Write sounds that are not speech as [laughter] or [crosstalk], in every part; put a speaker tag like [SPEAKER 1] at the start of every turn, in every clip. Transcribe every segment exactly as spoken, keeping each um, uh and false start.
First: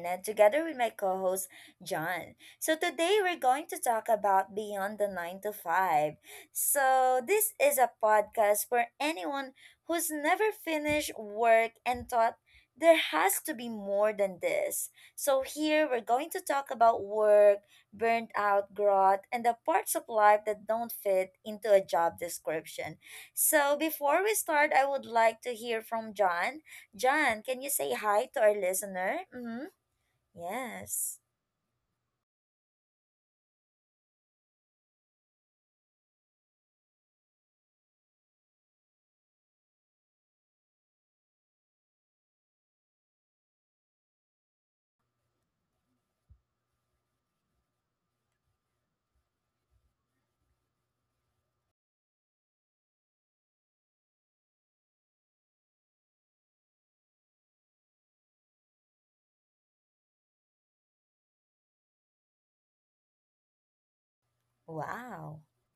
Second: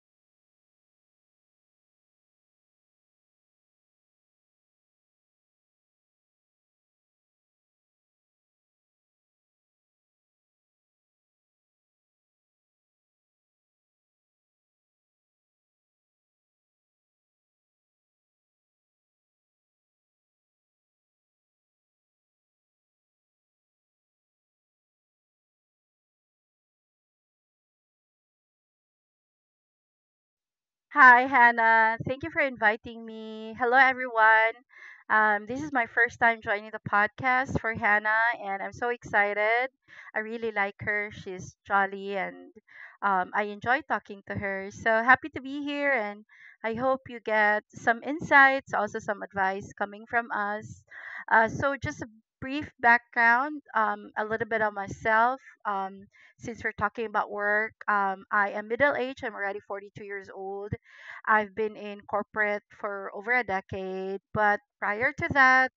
[SPEAKER 1] Hannah together with my co host John. So today we're going to talk about Beyond the nine to five. So this is a podcast for anyone who's never finished work and thought there has to be more than this. So here we're going to talk about work, burnt out, growth, and the parts of life that don't fit into a job description. So before we start, I would like to hear from John. John, can you say hi to our listener? Mm-hmm. Yes.
[SPEAKER 2] Hi, Hannah. Thank you for inviting me. Hello, everyone. Um, this is my first time joining the podcast for Hannah, and I'm so excited. I really like her. She's jolly, and um, I enjoy talking to her. So happy to be here, and I hope you get some insights, also some advice coming from us. Uh, so, just a brief background, um, a little bit on myself. Um, since we're talking about work, um, I am middle aged. I'm already forty-two years old. I've been in corporate for over a decade, but prior to
[SPEAKER 1] Wow.
[SPEAKER 2] that,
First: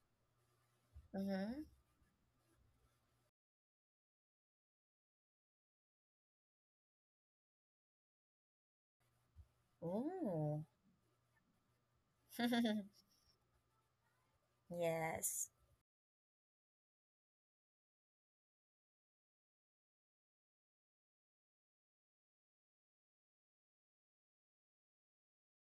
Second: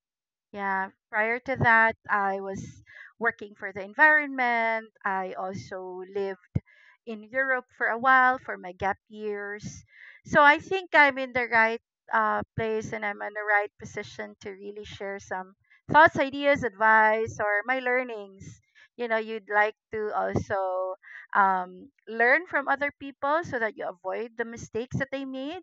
[SPEAKER 2] yeah, prior to
[SPEAKER 1] Mm-hmm.
[SPEAKER 2] that, I was working for the environment. I also lived in Europe for a while for my gap years. So I
[SPEAKER 1] Ooh.
[SPEAKER 2] think I'm in the right uh, place
[SPEAKER 1] [laughs]
[SPEAKER 2] and I'm in the right position to really share
[SPEAKER 1] Yes.
[SPEAKER 2] some thoughts, ideas, advice, or my learnings. You know, you'd like to also um, learn from other people so that you avoid the mistakes that they made.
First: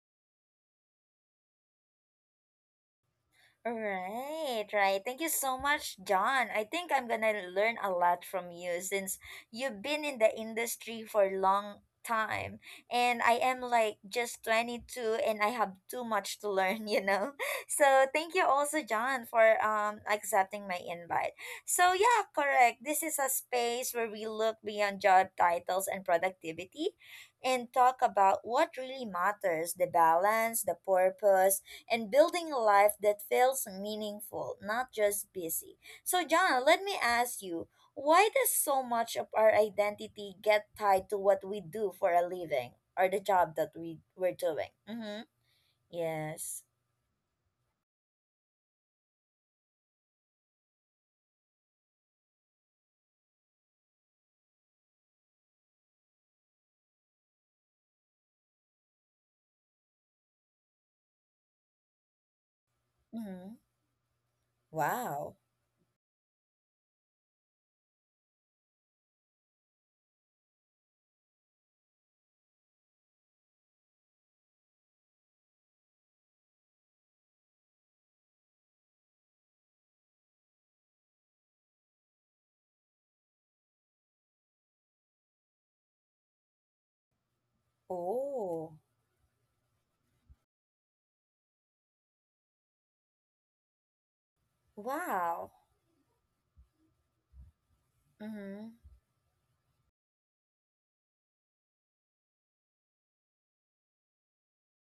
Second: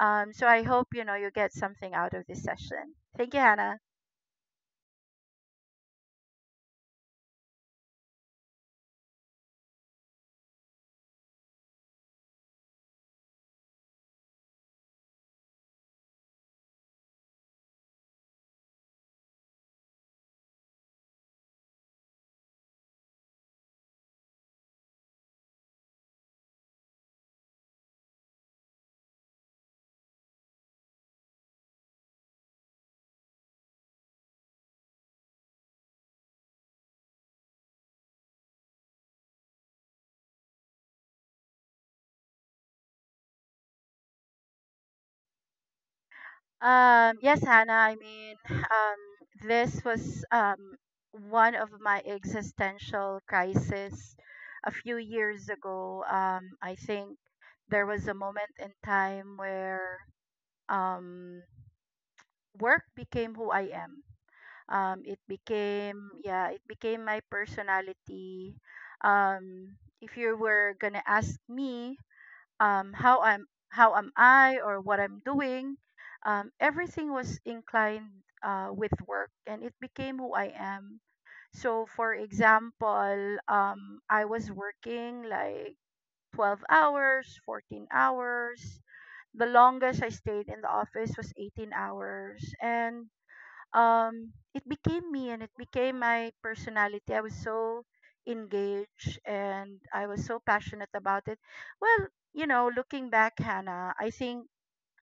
[SPEAKER 2] Um, so I hope, you know, you get something out of this session. Thank you, Hannah.
[SPEAKER 1] Right, right. Thank you so much, John. I think I'm gonna learn a lot from you since you've been in the industry for a long time. And I am like just twenty two and I have too much to learn, you know? [laughs] So thank you also, John, for um accepting my invite. So yeah, correct. This is a space where we look beyond job titles and productivity and talk about what really matters, the balance, the purpose, and building a life that feels meaningful, not just busy. So, John, let me ask you, why does so much of our identity get tied to what we do for a living or the job that we, we're doing? Mm-hmm. Yes.
[SPEAKER 2] Um, yes, Hannah. I mean, [laughs] um, this was um, one of my existential crisis a few years ago. Um, I think there was a moment in time where um, work became who
[SPEAKER 1] Mm-hmm.
[SPEAKER 2] I am. Um, it
[SPEAKER 1] Wow.
[SPEAKER 2] became, yeah, it became my personality. Um, if you were gonna ask me, um, how I'm how am I or what I'm doing. Um, everything was inclined uh, with work, and it became who I am. So, for example, um, I was working like twelve hours, fourteen
[SPEAKER 1] Oh.
[SPEAKER 2] hours. The longest I stayed in the office was eighteen hours, and um it became me and it
[SPEAKER 1] Wow.
[SPEAKER 2] became my personality. I was so
[SPEAKER 1] Mm-hmm.
[SPEAKER 2] engaged and I was so passionate about it. Well, you know, looking back, Hannah, I think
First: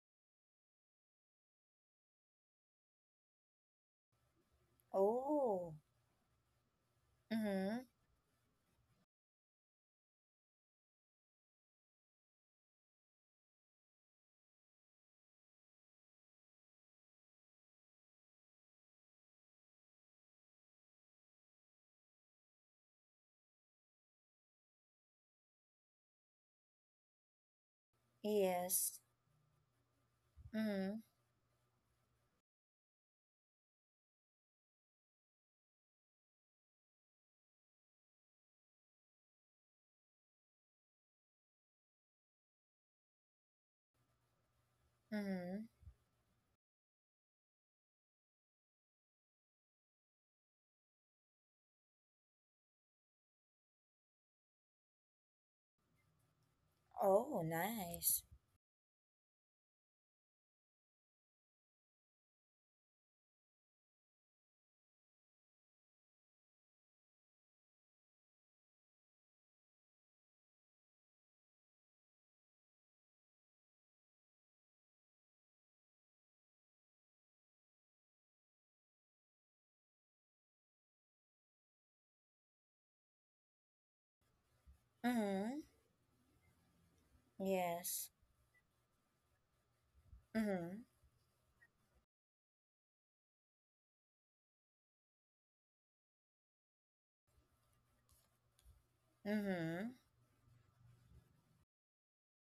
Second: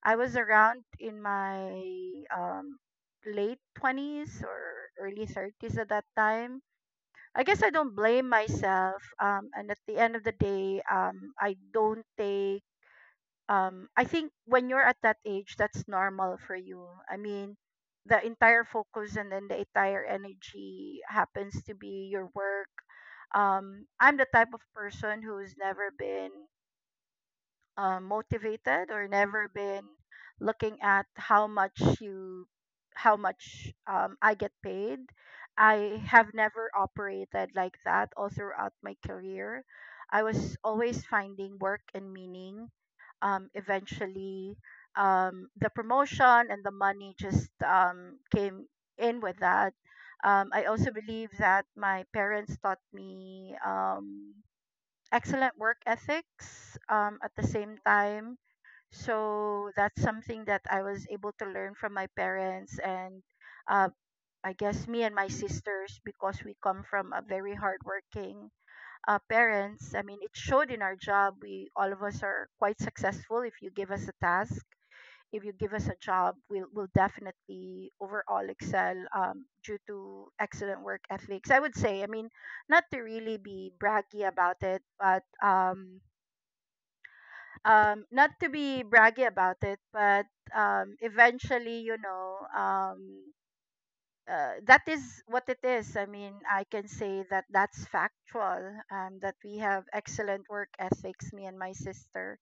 [SPEAKER 2] I was around in my um late twenties or early
[SPEAKER 1] Oh.
[SPEAKER 2] thirties at that time. I guess I
[SPEAKER 1] Mm-hmm.
[SPEAKER 2] don't blame myself. Um and at the end of the day, um I don't take. um I think when you're at that age, that's normal for you. I mean the entire focus and then the entire energy happens to be your work. Um I'm the type of person who's never been um, motivated
[SPEAKER 1] Yes.
[SPEAKER 2] or never been looking
[SPEAKER 1] Mm-hmm.
[SPEAKER 2] at how much you how much um, I get paid. I have never operated like that all throughout my career. I was always finding work and meaning. Um, eventually, um,
[SPEAKER 1] Mm-hmm.
[SPEAKER 2] the promotion and the money just um, came in with that. Um, I also believe that my parents taught me. Um, excellent work ethics um, at
[SPEAKER 1] Oh,
[SPEAKER 2] the same
[SPEAKER 1] nice.
[SPEAKER 2] time. So that's something that I was able to learn from my parents and uh, I guess me and my sisters because we come from a very hardworking uh, parents. I mean, it showed in our job. We all of us are quite successful. If you give us a task, if you give us a job, we'll we'll definitely overall excel um, due to excellent work ethics, I would say. I mean, not to really be braggy about it, but
[SPEAKER 1] Mm-hmm.
[SPEAKER 2] um, um
[SPEAKER 1] Yes.
[SPEAKER 2] not to be braggy about it, but
[SPEAKER 1] Mm-hmm.
[SPEAKER 2] um eventually, you know, um uh, that is what it is. I mean, I can say that that's factual, um that we have
[SPEAKER 1] Mm-hmm.
[SPEAKER 2] excellent work ethics, me and my sister.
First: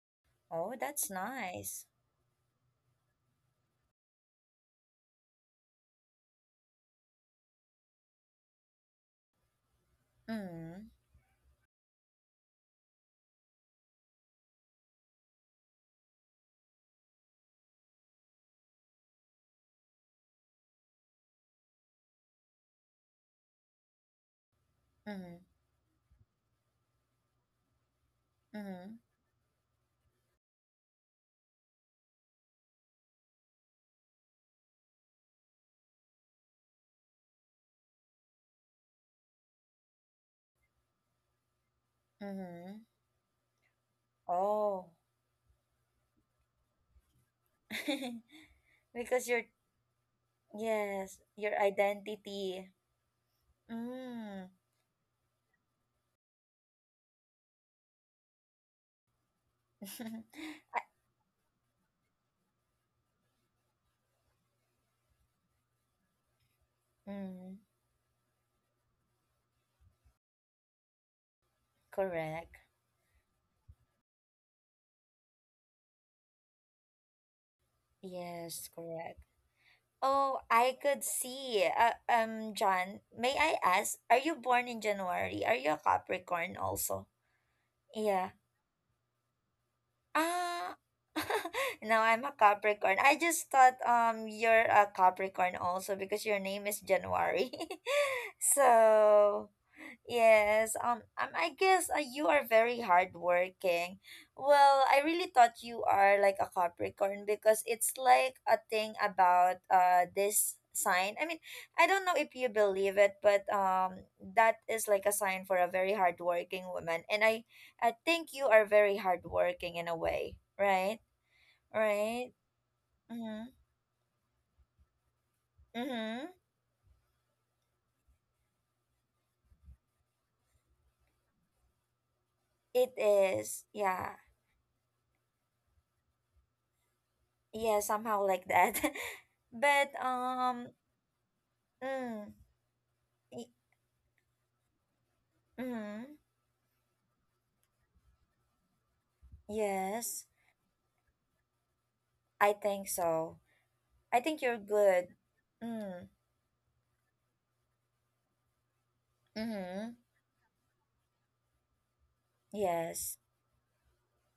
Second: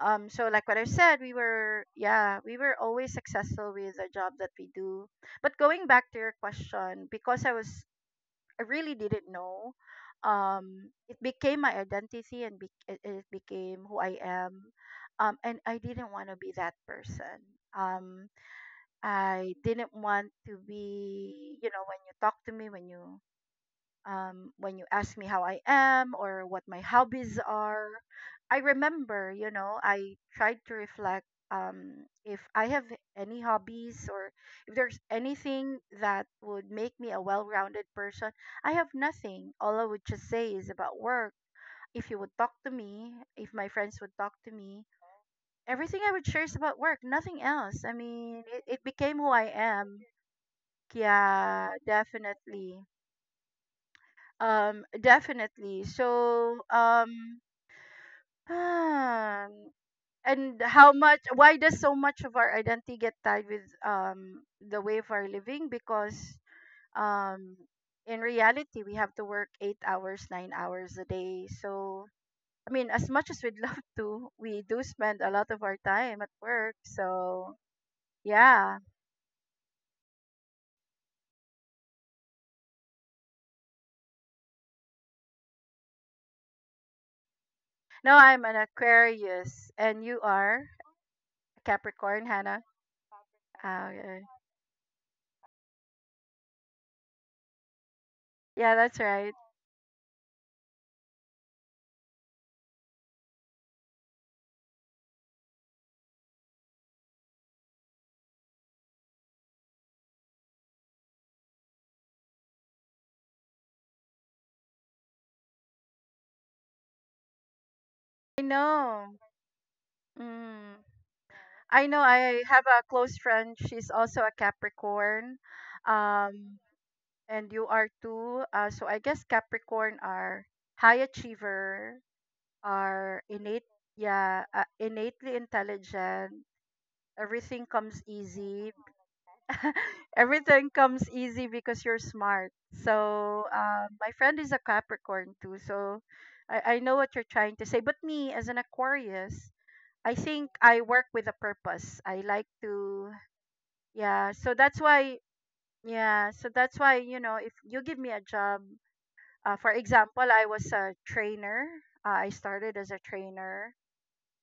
[SPEAKER 2] um So, like
[SPEAKER 1] Oh,
[SPEAKER 2] what I
[SPEAKER 1] that's
[SPEAKER 2] said, we were,
[SPEAKER 1] nice.
[SPEAKER 2] yeah, we were always successful with the job that we do. But going back to your question, because i was I really didn't know. Um,
[SPEAKER 1] Mhm.
[SPEAKER 2] it became my identity and be- it it became who I am. Um, and I didn't want to be that person. Um, I didn't want to be, you know, when you talk to me, when you um, when you ask me how
[SPEAKER 1] Mhm.
[SPEAKER 2] I am or what my hobbies are. I
[SPEAKER 1] Mhm.
[SPEAKER 2] remember, you know, I tried to reflect um, if I have any hobbies or if there's anything that would make me a well rounded person. I have nothing. All I would just say is about work. If you would talk to
[SPEAKER 1] Mhm.
[SPEAKER 2] me, if my friends would talk to me,
[SPEAKER 1] Oh.
[SPEAKER 2] everything I would share is about work, nothing else. I mean, it, it
[SPEAKER 1] [laughs]
[SPEAKER 2] became who
[SPEAKER 1] because your
[SPEAKER 2] I am.
[SPEAKER 1] yes, your
[SPEAKER 2] Yeah,
[SPEAKER 1] identity.
[SPEAKER 2] definitely.
[SPEAKER 1] Mm.
[SPEAKER 2] Um, definitely. So, um, [sighs] um, and
[SPEAKER 1] [laughs]
[SPEAKER 2] how
[SPEAKER 1] I-
[SPEAKER 2] much, why does so much of our identity get tied with um, the way of our living? Because um,
[SPEAKER 1] mm,
[SPEAKER 2] in reality, we have to work eight hours, nine hours a day. So,
[SPEAKER 1] correct.
[SPEAKER 2] I mean, as much as we'd [laughs] love to, we do spend a lot of our time at work. So,
[SPEAKER 1] Yes,
[SPEAKER 2] yeah.
[SPEAKER 1] correct. Oh, I could see. Uh, um, John, may I ask, are you born in January? Are you a Capricorn also?
[SPEAKER 2] No,
[SPEAKER 1] Yeah.
[SPEAKER 2] I'm an Aquarius, and you are
[SPEAKER 1] Ah, [laughs] no,
[SPEAKER 2] Capricorn,
[SPEAKER 1] I'm a
[SPEAKER 2] Hannah.
[SPEAKER 1] Capricorn. I just thought
[SPEAKER 2] Uh, yeah,
[SPEAKER 1] um you're a Capricorn also because your name is January. [laughs]
[SPEAKER 2] Yeah, that's right.
[SPEAKER 1] So, yes, um, um I guess uh, you are very hardworking. Well, I really thought you are like a Capricorn because it's like a thing about uh this sign. I mean, I don't know if you believe it, but um that is like a sign for a very hardworking woman. And I I think
[SPEAKER 2] I
[SPEAKER 1] you are very
[SPEAKER 2] know.
[SPEAKER 1] hardworking in a way,
[SPEAKER 2] Mm.
[SPEAKER 1] right?
[SPEAKER 2] I know
[SPEAKER 1] Right?
[SPEAKER 2] I have a close
[SPEAKER 1] Mm-hmm.
[SPEAKER 2] friend. She's also a Capricorn.
[SPEAKER 1] Mm-hmm.
[SPEAKER 2] Um, and you are too. Uh, so I guess Capricorn are high achiever,
[SPEAKER 1] It
[SPEAKER 2] are innate,
[SPEAKER 1] is. Yeah.
[SPEAKER 2] yeah, uh, innately intelligent. Everything
[SPEAKER 1] Yeah,
[SPEAKER 2] comes
[SPEAKER 1] somehow like
[SPEAKER 2] easy.
[SPEAKER 1] that. [laughs] But
[SPEAKER 2] [laughs] Everything
[SPEAKER 1] um
[SPEAKER 2] comes easy because you're
[SPEAKER 1] mm,
[SPEAKER 2] smart. So
[SPEAKER 1] y-
[SPEAKER 2] um, my friend is a Capricorn too. So
[SPEAKER 1] mm,
[SPEAKER 2] I, I know what you're trying to say. But me, as an Aquarius, I
[SPEAKER 1] yes,
[SPEAKER 2] think I work with a purpose. I like
[SPEAKER 1] I think
[SPEAKER 2] to,
[SPEAKER 1] so. I
[SPEAKER 2] yeah.
[SPEAKER 1] think
[SPEAKER 2] So
[SPEAKER 1] you're
[SPEAKER 2] that's
[SPEAKER 1] good.
[SPEAKER 2] why,
[SPEAKER 1] Mm.
[SPEAKER 2] yeah. So that's why, you know, if you give me a job, uh, for
[SPEAKER 1] Mm-hmm.
[SPEAKER 2] example, I was a trainer. Uh, I started as a
[SPEAKER 1] Yes.
[SPEAKER 2] trainer.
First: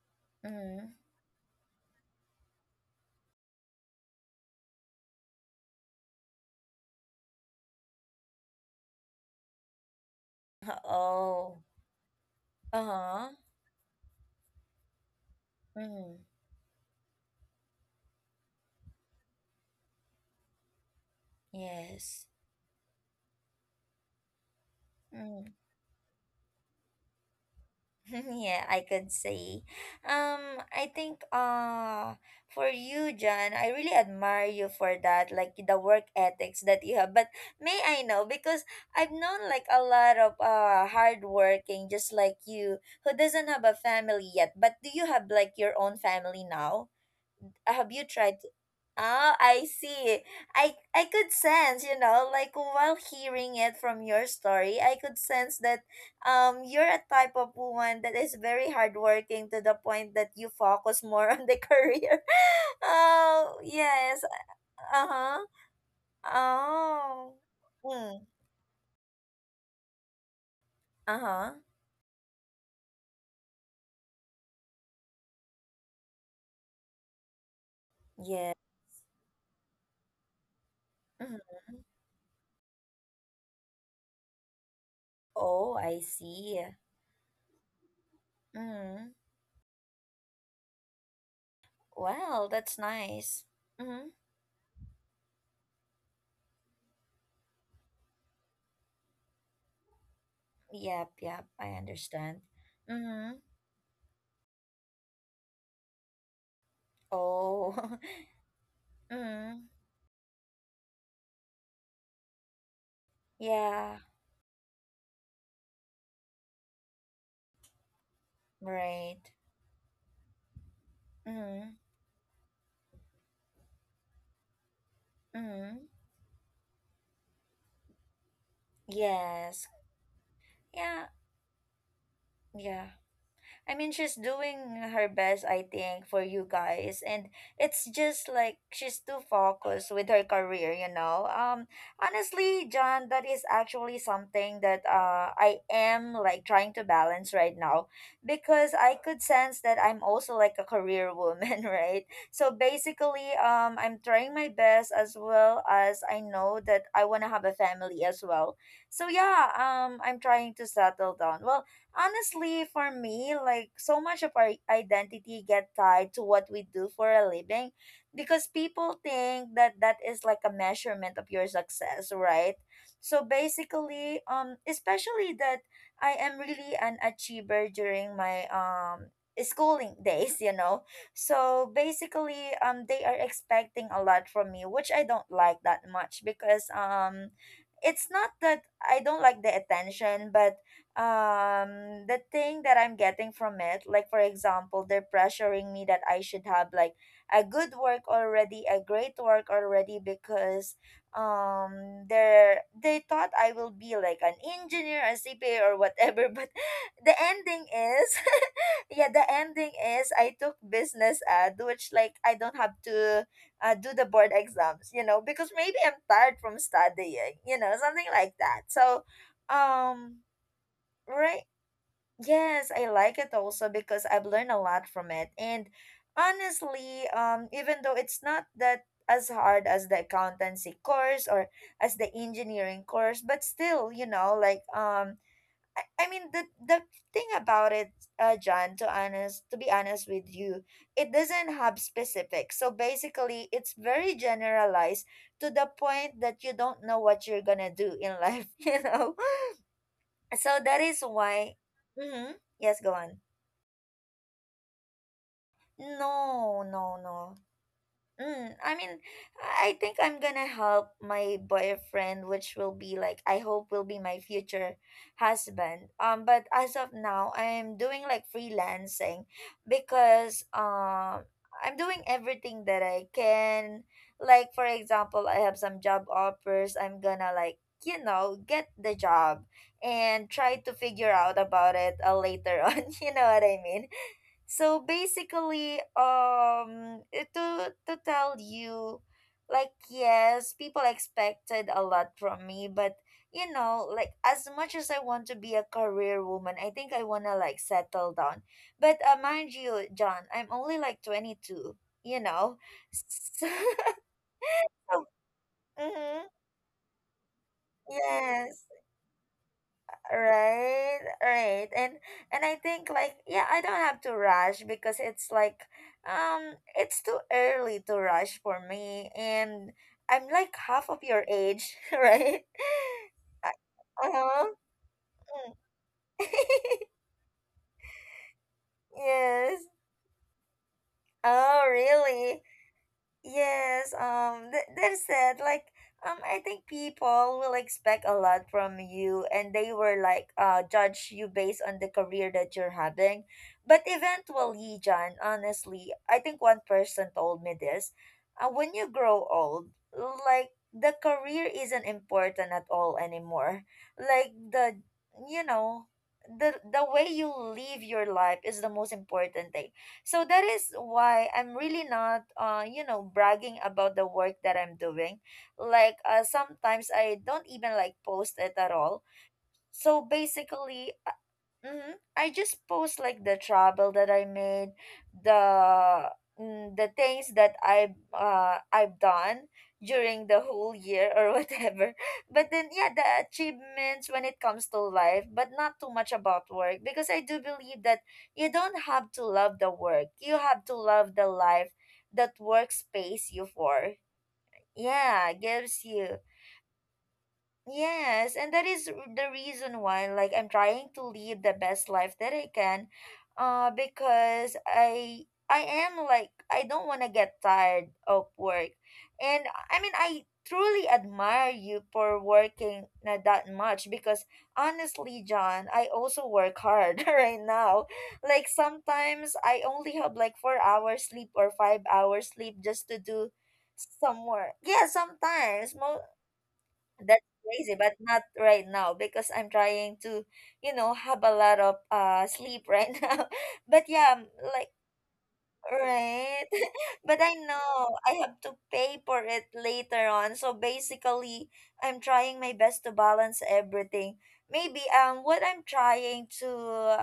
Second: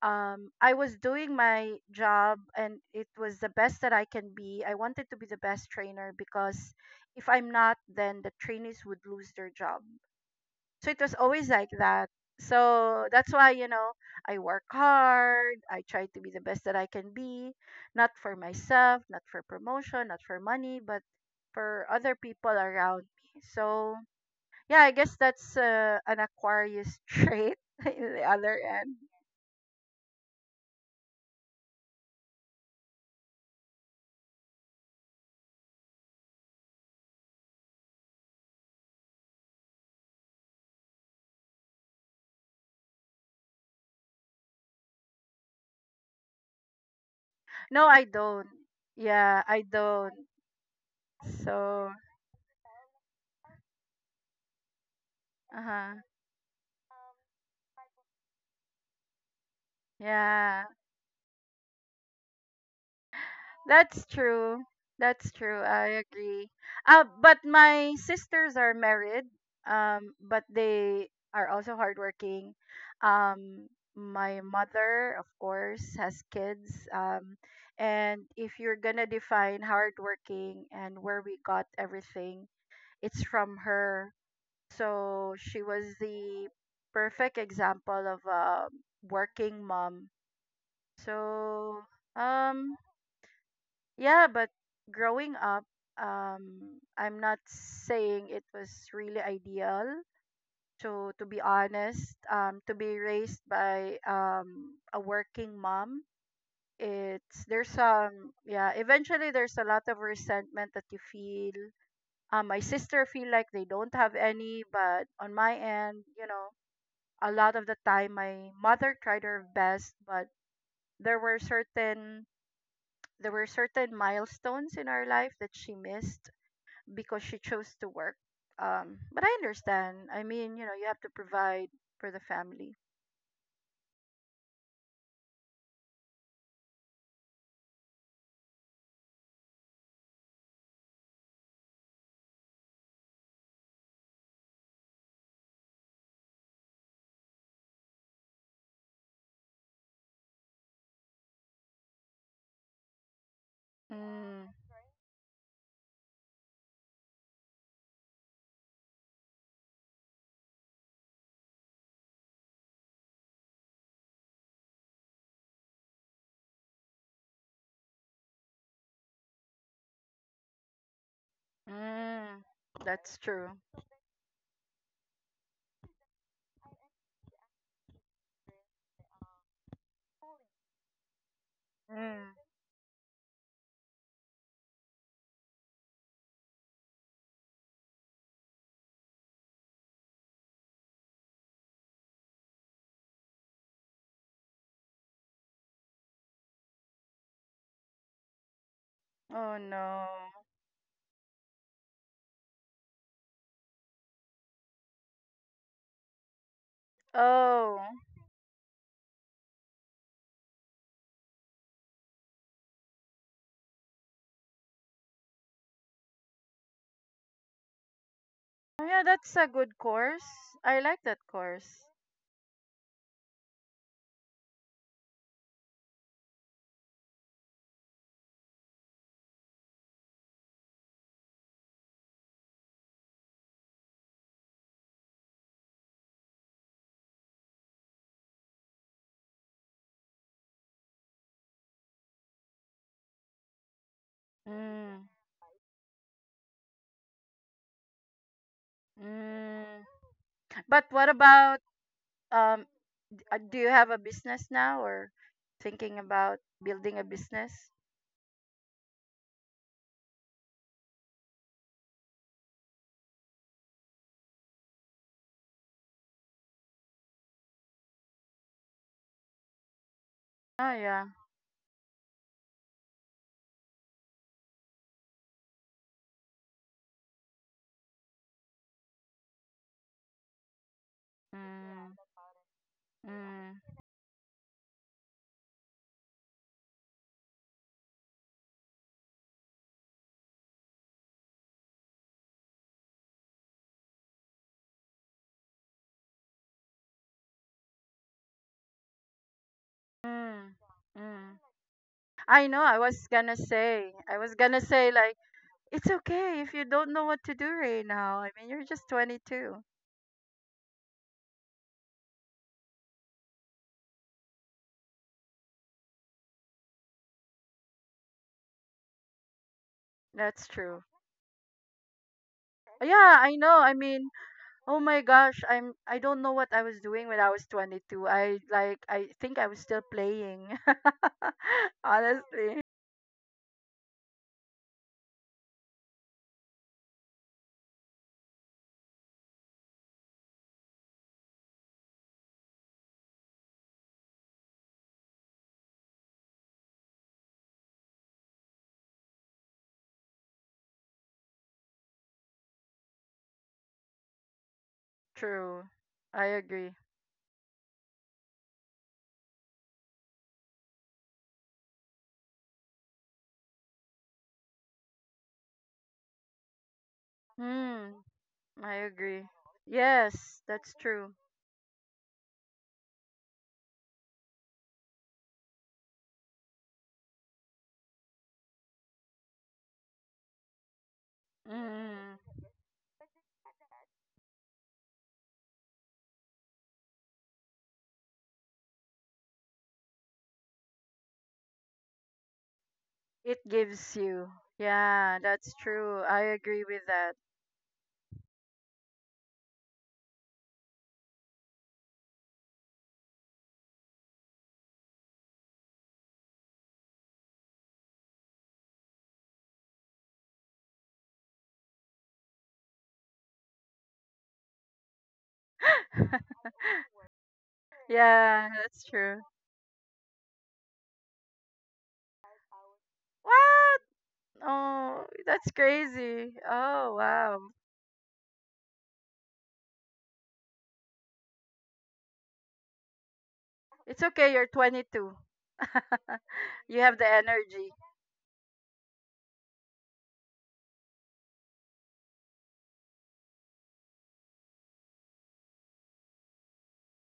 [SPEAKER 2] Um, I
[SPEAKER 1] Mm.
[SPEAKER 2] was doing my job and it was the best that I can be. I wanted to be the best trainer because if I'm not, then the trainees would lose their job.
[SPEAKER 1] [laughs]
[SPEAKER 2] So it was always
[SPEAKER 1] Oh.
[SPEAKER 2] like that. So
[SPEAKER 1] Uh-huh.
[SPEAKER 2] that's why, you know, I work hard. I try
[SPEAKER 1] Mm.
[SPEAKER 2] to be the best that I can be, not for myself, not for promotion, not for money, but for other
[SPEAKER 1] Yes.
[SPEAKER 2] people around me. So, yeah, I guess
[SPEAKER 1] Mm.
[SPEAKER 2] that's uh, an Aquarius [laughs] trait in the
[SPEAKER 1] [laughs]
[SPEAKER 2] other
[SPEAKER 1] Yeah, I
[SPEAKER 2] end.
[SPEAKER 1] could say. Um, I think uh for you, John, I really admire you for that, like the work ethics that you have. But may I know, because I've known like a lot of uh hardworking, just like you, who doesn't have a family yet. But do you have like your own family now? Have
[SPEAKER 2] No,
[SPEAKER 1] you
[SPEAKER 2] I
[SPEAKER 1] tried to—
[SPEAKER 2] don't.
[SPEAKER 1] Ah,
[SPEAKER 2] Yeah,
[SPEAKER 1] I
[SPEAKER 2] I don't.
[SPEAKER 1] see. I I could sense,
[SPEAKER 2] So,
[SPEAKER 1] you know, like while hearing it from your story, I could sense
[SPEAKER 2] uh
[SPEAKER 1] that
[SPEAKER 2] huh.
[SPEAKER 1] um you're a type of woman that is very hardworking to the point that you
[SPEAKER 2] Yeah.
[SPEAKER 1] focus more on the [laughs] career. Oh,
[SPEAKER 2] That's
[SPEAKER 1] yes.
[SPEAKER 2] true. That's
[SPEAKER 1] Uh-huh.
[SPEAKER 2] true. I agree. Uh,
[SPEAKER 1] Oh.
[SPEAKER 2] but my
[SPEAKER 1] Mm.
[SPEAKER 2] sisters are married. Um, but they are
[SPEAKER 1] Uh-huh.
[SPEAKER 2] also hardworking. Um, my mother, of course, has kids. Um, and
[SPEAKER 1] Yeah.
[SPEAKER 2] if you're gonna define hardworking and where we
[SPEAKER 1] Mhm.
[SPEAKER 2] got everything, it's from her. So she
[SPEAKER 1] Oh,
[SPEAKER 2] was
[SPEAKER 1] I
[SPEAKER 2] the
[SPEAKER 1] see.
[SPEAKER 2] perfect example of a
[SPEAKER 1] Mm.
[SPEAKER 2] working mom. So
[SPEAKER 1] Well, that's
[SPEAKER 2] um
[SPEAKER 1] nice. Mm.
[SPEAKER 2] yeah, but growing up, um, I'm not saying it was really ideal.
[SPEAKER 1] Yep,
[SPEAKER 2] To to
[SPEAKER 1] yep.
[SPEAKER 2] be
[SPEAKER 1] I
[SPEAKER 2] honest,
[SPEAKER 1] understand.
[SPEAKER 2] um, to be
[SPEAKER 1] Mm.
[SPEAKER 2] raised by um a working mom, it's there's
[SPEAKER 1] Oh. [laughs]
[SPEAKER 2] um yeah. Eventually, there's
[SPEAKER 1] Mm.
[SPEAKER 2] a lot of resentment that you feel. Um, my sister feel like they
[SPEAKER 1] Yeah.
[SPEAKER 2] don't have any, but on my end, you know, a lot of the time, my mother tried
[SPEAKER 1] Right.
[SPEAKER 2] her best, but there were
[SPEAKER 1] Mm.
[SPEAKER 2] certain there were certain milestones in our life that
[SPEAKER 1] Mm.
[SPEAKER 2] she missed because she chose to work. Um, but I
[SPEAKER 1] Yes.
[SPEAKER 2] understand. I mean, you know, you have
[SPEAKER 1] Yeah.
[SPEAKER 2] to provide for the family.
[SPEAKER 1] Yeah. I mean, she's doing her best, I think, for you guys, and it's just like she's too focused with her career, you know. Um, honestly, John, that is actually something that uh I am like trying to balance right now because I could sense that I'm also like a career woman, [laughs] right? So basically, um, I'm trying my
[SPEAKER 2] Mm,
[SPEAKER 1] best as well as I know that I want to have a family as well. So yeah, um, I'm trying to settle down. Well, honestly, for me, like so much of our identity get tied to what we do for a living because people think that that is like a measurement of your success,
[SPEAKER 2] mm,
[SPEAKER 1] right?
[SPEAKER 2] that's
[SPEAKER 1] So
[SPEAKER 2] true.
[SPEAKER 1] basically, um especially that I am really an achiever during my um schooling [laughs] days, you know. So
[SPEAKER 2] Mm.
[SPEAKER 1] basically, um they are expecting a lot from me, which I don't like that much because um it's not that I don't like the attention, but um, the thing that I'm getting from it, like for example, they're pressuring me that I should have like a good work already, a great work
[SPEAKER 2] Oh
[SPEAKER 1] already,
[SPEAKER 2] no.
[SPEAKER 1] because um, they're they thought I will be like an engineer, a C P A, or whatever. [laughs] But the ending
[SPEAKER 2] Oh.
[SPEAKER 1] is, [laughs] yeah, the ending is I took business ad, which like I don't have to uh, do the board exams, you know, because maybe I'm tired from studying, you know, something like that.
[SPEAKER 2] Oh
[SPEAKER 1] So,
[SPEAKER 2] yeah, that's a good
[SPEAKER 1] um,
[SPEAKER 2] course. I like that
[SPEAKER 1] right.
[SPEAKER 2] course.
[SPEAKER 1] Yes, I like it also because I've learned a lot from it. And honestly, um, even though it's not that as hard as the accountancy course or as the engineering course, but still, you know, like, um, I, I mean the the thing about it, uh, John, to honest to be honest with you, it doesn't have specifics. So basically it's very generalized
[SPEAKER 2] Mm,
[SPEAKER 1] to the point that you don't know what you're gonna do in life, [laughs] you know?
[SPEAKER 2] mm.
[SPEAKER 1] So that
[SPEAKER 2] But
[SPEAKER 1] is
[SPEAKER 2] what
[SPEAKER 1] why—
[SPEAKER 2] about
[SPEAKER 1] Mm-hmm.
[SPEAKER 2] um?
[SPEAKER 1] Yes, go on.
[SPEAKER 2] uh, Do you have a business now or thinking about
[SPEAKER 1] No, no,
[SPEAKER 2] building a
[SPEAKER 1] no.
[SPEAKER 2] business?
[SPEAKER 1] Mm, I mean, I think I'm gonna help my boyfriend, which will be like I hope will be my future husband. Um, but as of now, I'm doing like freelancing because
[SPEAKER 2] Oh yeah.
[SPEAKER 1] um I'm doing everything that I can. Like for example, I have some job offers. I'm gonna like you know get the job and try to figure out about it
[SPEAKER 2] Mm,
[SPEAKER 1] uh, later [laughs] on. You know what I
[SPEAKER 2] mm,
[SPEAKER 1] mean? So basically, um, eh, to to tell you, like yes, people expected a lot from me, but you know, like as much as I want to be a career woman, I think I wanna like settle down. But uh, mind you, John, I'm
[SPEAKER 2] mm,
[SPEAKER 1] only like twenty
[SPEAKER 2] mm.
[SPEAKER 1] two. You
[SPEAKER 2] I
[SPEAKER 1] know,
[SPEAKER 2] know. I
[SPEAKER 1] [laughs]
[SPEAKER 2] was gonna
[SPEAKER 1] so,
[SPEAKER 2] say. I was gonna say, like
[SPEAKER 1] [laughs]
[SPEAKER 2] it's
[SPEAKER 1] mhm,
[SPEAKER 2] okay if you don't know what to do right now. I mean,
[SPEAKER 1] yes.
[SPEAKER 2] you're just twenty-two.
[SPEAKER 1] right right and and I think like yeah I don't have to rush because it's like um it's too early to rush for me and I'm
[SPEAKER 2] That's
[SPEAKER 1] like half
[SPEAKER 2] true.
[SPEAKER 1] of your age [laughs] right
[SPEAKER 2] Yeah, I know. I mean,
[SPEAKER 1] uh-huh
[SPEAKER 2] oh my gosh, I'm I don't know what I was
[SPEAKER 1] [laughs]
[SPEAKER 2] doing when I was twenty-two. I like I think I
[SPEAKER 1] yes
[SPEAKER 2] was still playing.
[SPEAKER 1] oh
[SPEAKER 2] [laughs]
[SPEAKER 1] really.
[SPEAKER 2] Honestly.
[SPEAKER 1] Yes, um, th- that's it. Like, um, I think people will expect a lot from you, and they will like uh judge you based on the career that you're having. But eventually, John, honestly, I think one person told me this. Uh, when you grow old, like the career isn't important at all anymore. Like the, you
[SPEAKER 2] True.
[SPEAKER 1] know,
[SPEAKER 2] I
[SPEAKER 1] the
[SPEAKER 2] agree.
[SPEAKER 1] the way you live your life is the most important, so that is why I'm really not, uh, you know, bragging about the work that I'm doing. Like, uh, sometimes I don't even like
[SPEAKER 2] Hmm,
[SPEAKER 1] post it at
[SPEAKER 2] I
[SPEAKER 1] all.
[SPEAKER 2] agree.
[SPEAKER 1] So
[SPEAKER 2] Yes, that's
[SPEAKER 1] basically,
[SPEAKER 2] true.
[SPEAKER 1] mm-hmm. I just post like the travel that I made, the mm, the things that I've uh I've done during the whole year or [laughs] whatever.
[SPEAKER 2] Mm,
[SPEAKER 1] But then yeah, the achievements when it comes to life, but not too much about work because I do believe that you don't have to love the work. You have to love the life that workspace
[SPEAKER 2] it
[SPEAKER 1] you for.
[SPEAKER 2] gives you. Yeah,
[SPEAKER 1] Yeah,
[SPEAKER 2] that's
[SPEAKER 1] gives
[SPEAKER 2] true.
[SPEAKER 1] you.
[SPEAKER 2] I agree with
[SPEAKER 1] Yes, and that is r- the reason why, like, I'm trying to live the best life that I can, uh, because I I am like I don't want to get tired of work, and I mean I truly admire you for working not that much because honestly, John, I
[SPEAKER 2] that.
[SPEAKER 1] also
[SPEAKER 2] [laughs]
[SPEAKER 1] work hard [laughs] right now. Like
[SPEAKER 2] Yeah, that's true.
[SPEAKER 1] sometimes I only have like four hours sleep or five hours sleep just to do
[SPEAKER 2] What?
[SPEAKER 1] some work. Yeah,
[SPEAKER 2] Oh, that's
[SPEAKER 1] sometimes. Mo—
[SPEAKER 2] crazy. Oh,
[SPEAKER 1] that's
[SPEAKER 2] wow.
[SPEAKER 1] crazy, but not right now because I'm trying to, you know, have a lot of uh sleep right [laughs] now. But
[SPEAKER 2] It's
[SPEAKER 1] yeah, m-
[SPEAKER 2] okay, you're
[SPEAKER 1] like—
[SPEAKER 2] twenty-two. [laughs]
[SPEAKER 1] Right.
[SPEAKER 2] You
[SPEAKER 1] [laughs]
[SPEAKER 2] have the
[SPEAKER 1] But I
[SPEAKER 2] energy.
[SPEAKER 1] know I have to pay for it later on. So basically, I'm trying my best to balance everything. Maybe um what I'm trying to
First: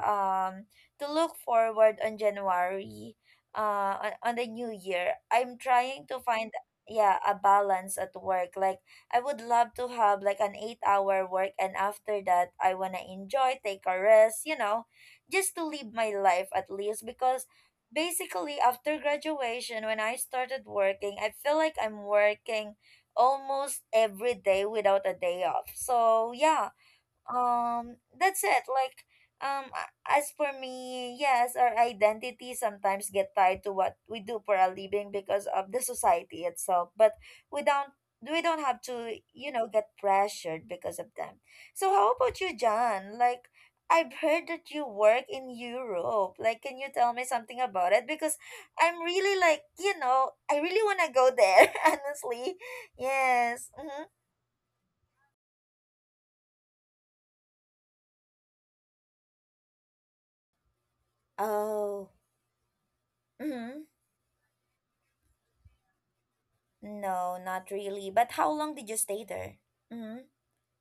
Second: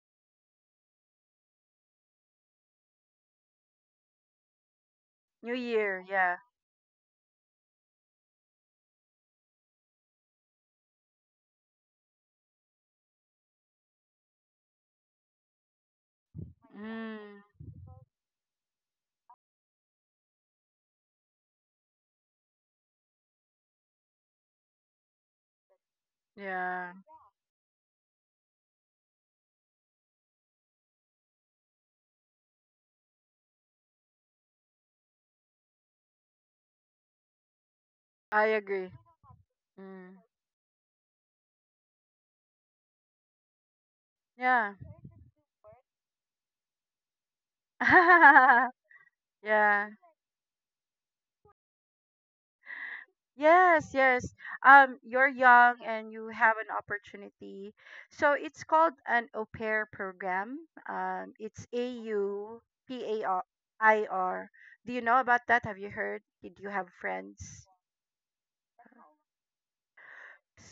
[SPEAKER 1] um to look forward on January, uh on, on the new year.
[SPEAKER 2] New
[SPEAKER 1] I'm
[SPEAKER 2] year,
[SPEAKER 1] trying to
[SPEAKER 2] yeah.
[SPEAKER 1] find yeah, a balance at work. Like I would love to have like an eight-hour work and after that I want to enjoy, take a rest, you know, just to live my life at least
[SPEAKER 2] Mm,
[SPEAKER 1] because basically after graduation when I started working I feel like I'm working almost every day without a day off so yeah
[SPEAKER 2] yeah,
[SPEAKER 1] um that's it like um a- as for me yes our identity sometimes get tied to what we do for a living because of the society itself but we don't we
[SPEAKER 2] I
[SPEAKER 1] don't have
[SPEAKER 2] agree.
[SPEAKER 1] to you know get
[SPEAKER 2] Mm,
[SPEAKER 1] pressured because of them so how about you john like I've heard that
[SPEAKER 2] yeah.
[SPEAKER 1] you work in europe like can you tell me something about it because
[SPEAKER 2] [laughs]
[SPEAKER 1] I'm really like
[SPEAKER 2] Yeah,
[SPEAKER 1] you know I really want to go there [laughs] honestly yes
[SPEAKER 2] yes,
[SPEAKER 1] mm-hmm.
[SPEAKER 2] yes. Um, you're young and you have an opportunity. So it's called an au pair program. Um, it's A
[SPEAKER 1] Oh.
[SPEAKER 2] U P A R I R. Do you know about that? Have you heard? Did you have
[SPEAKER 1] No, not
[SPEAKER 2] friends?
[SPEAKER 1] really. But how long did you stay there? Mm-hmm.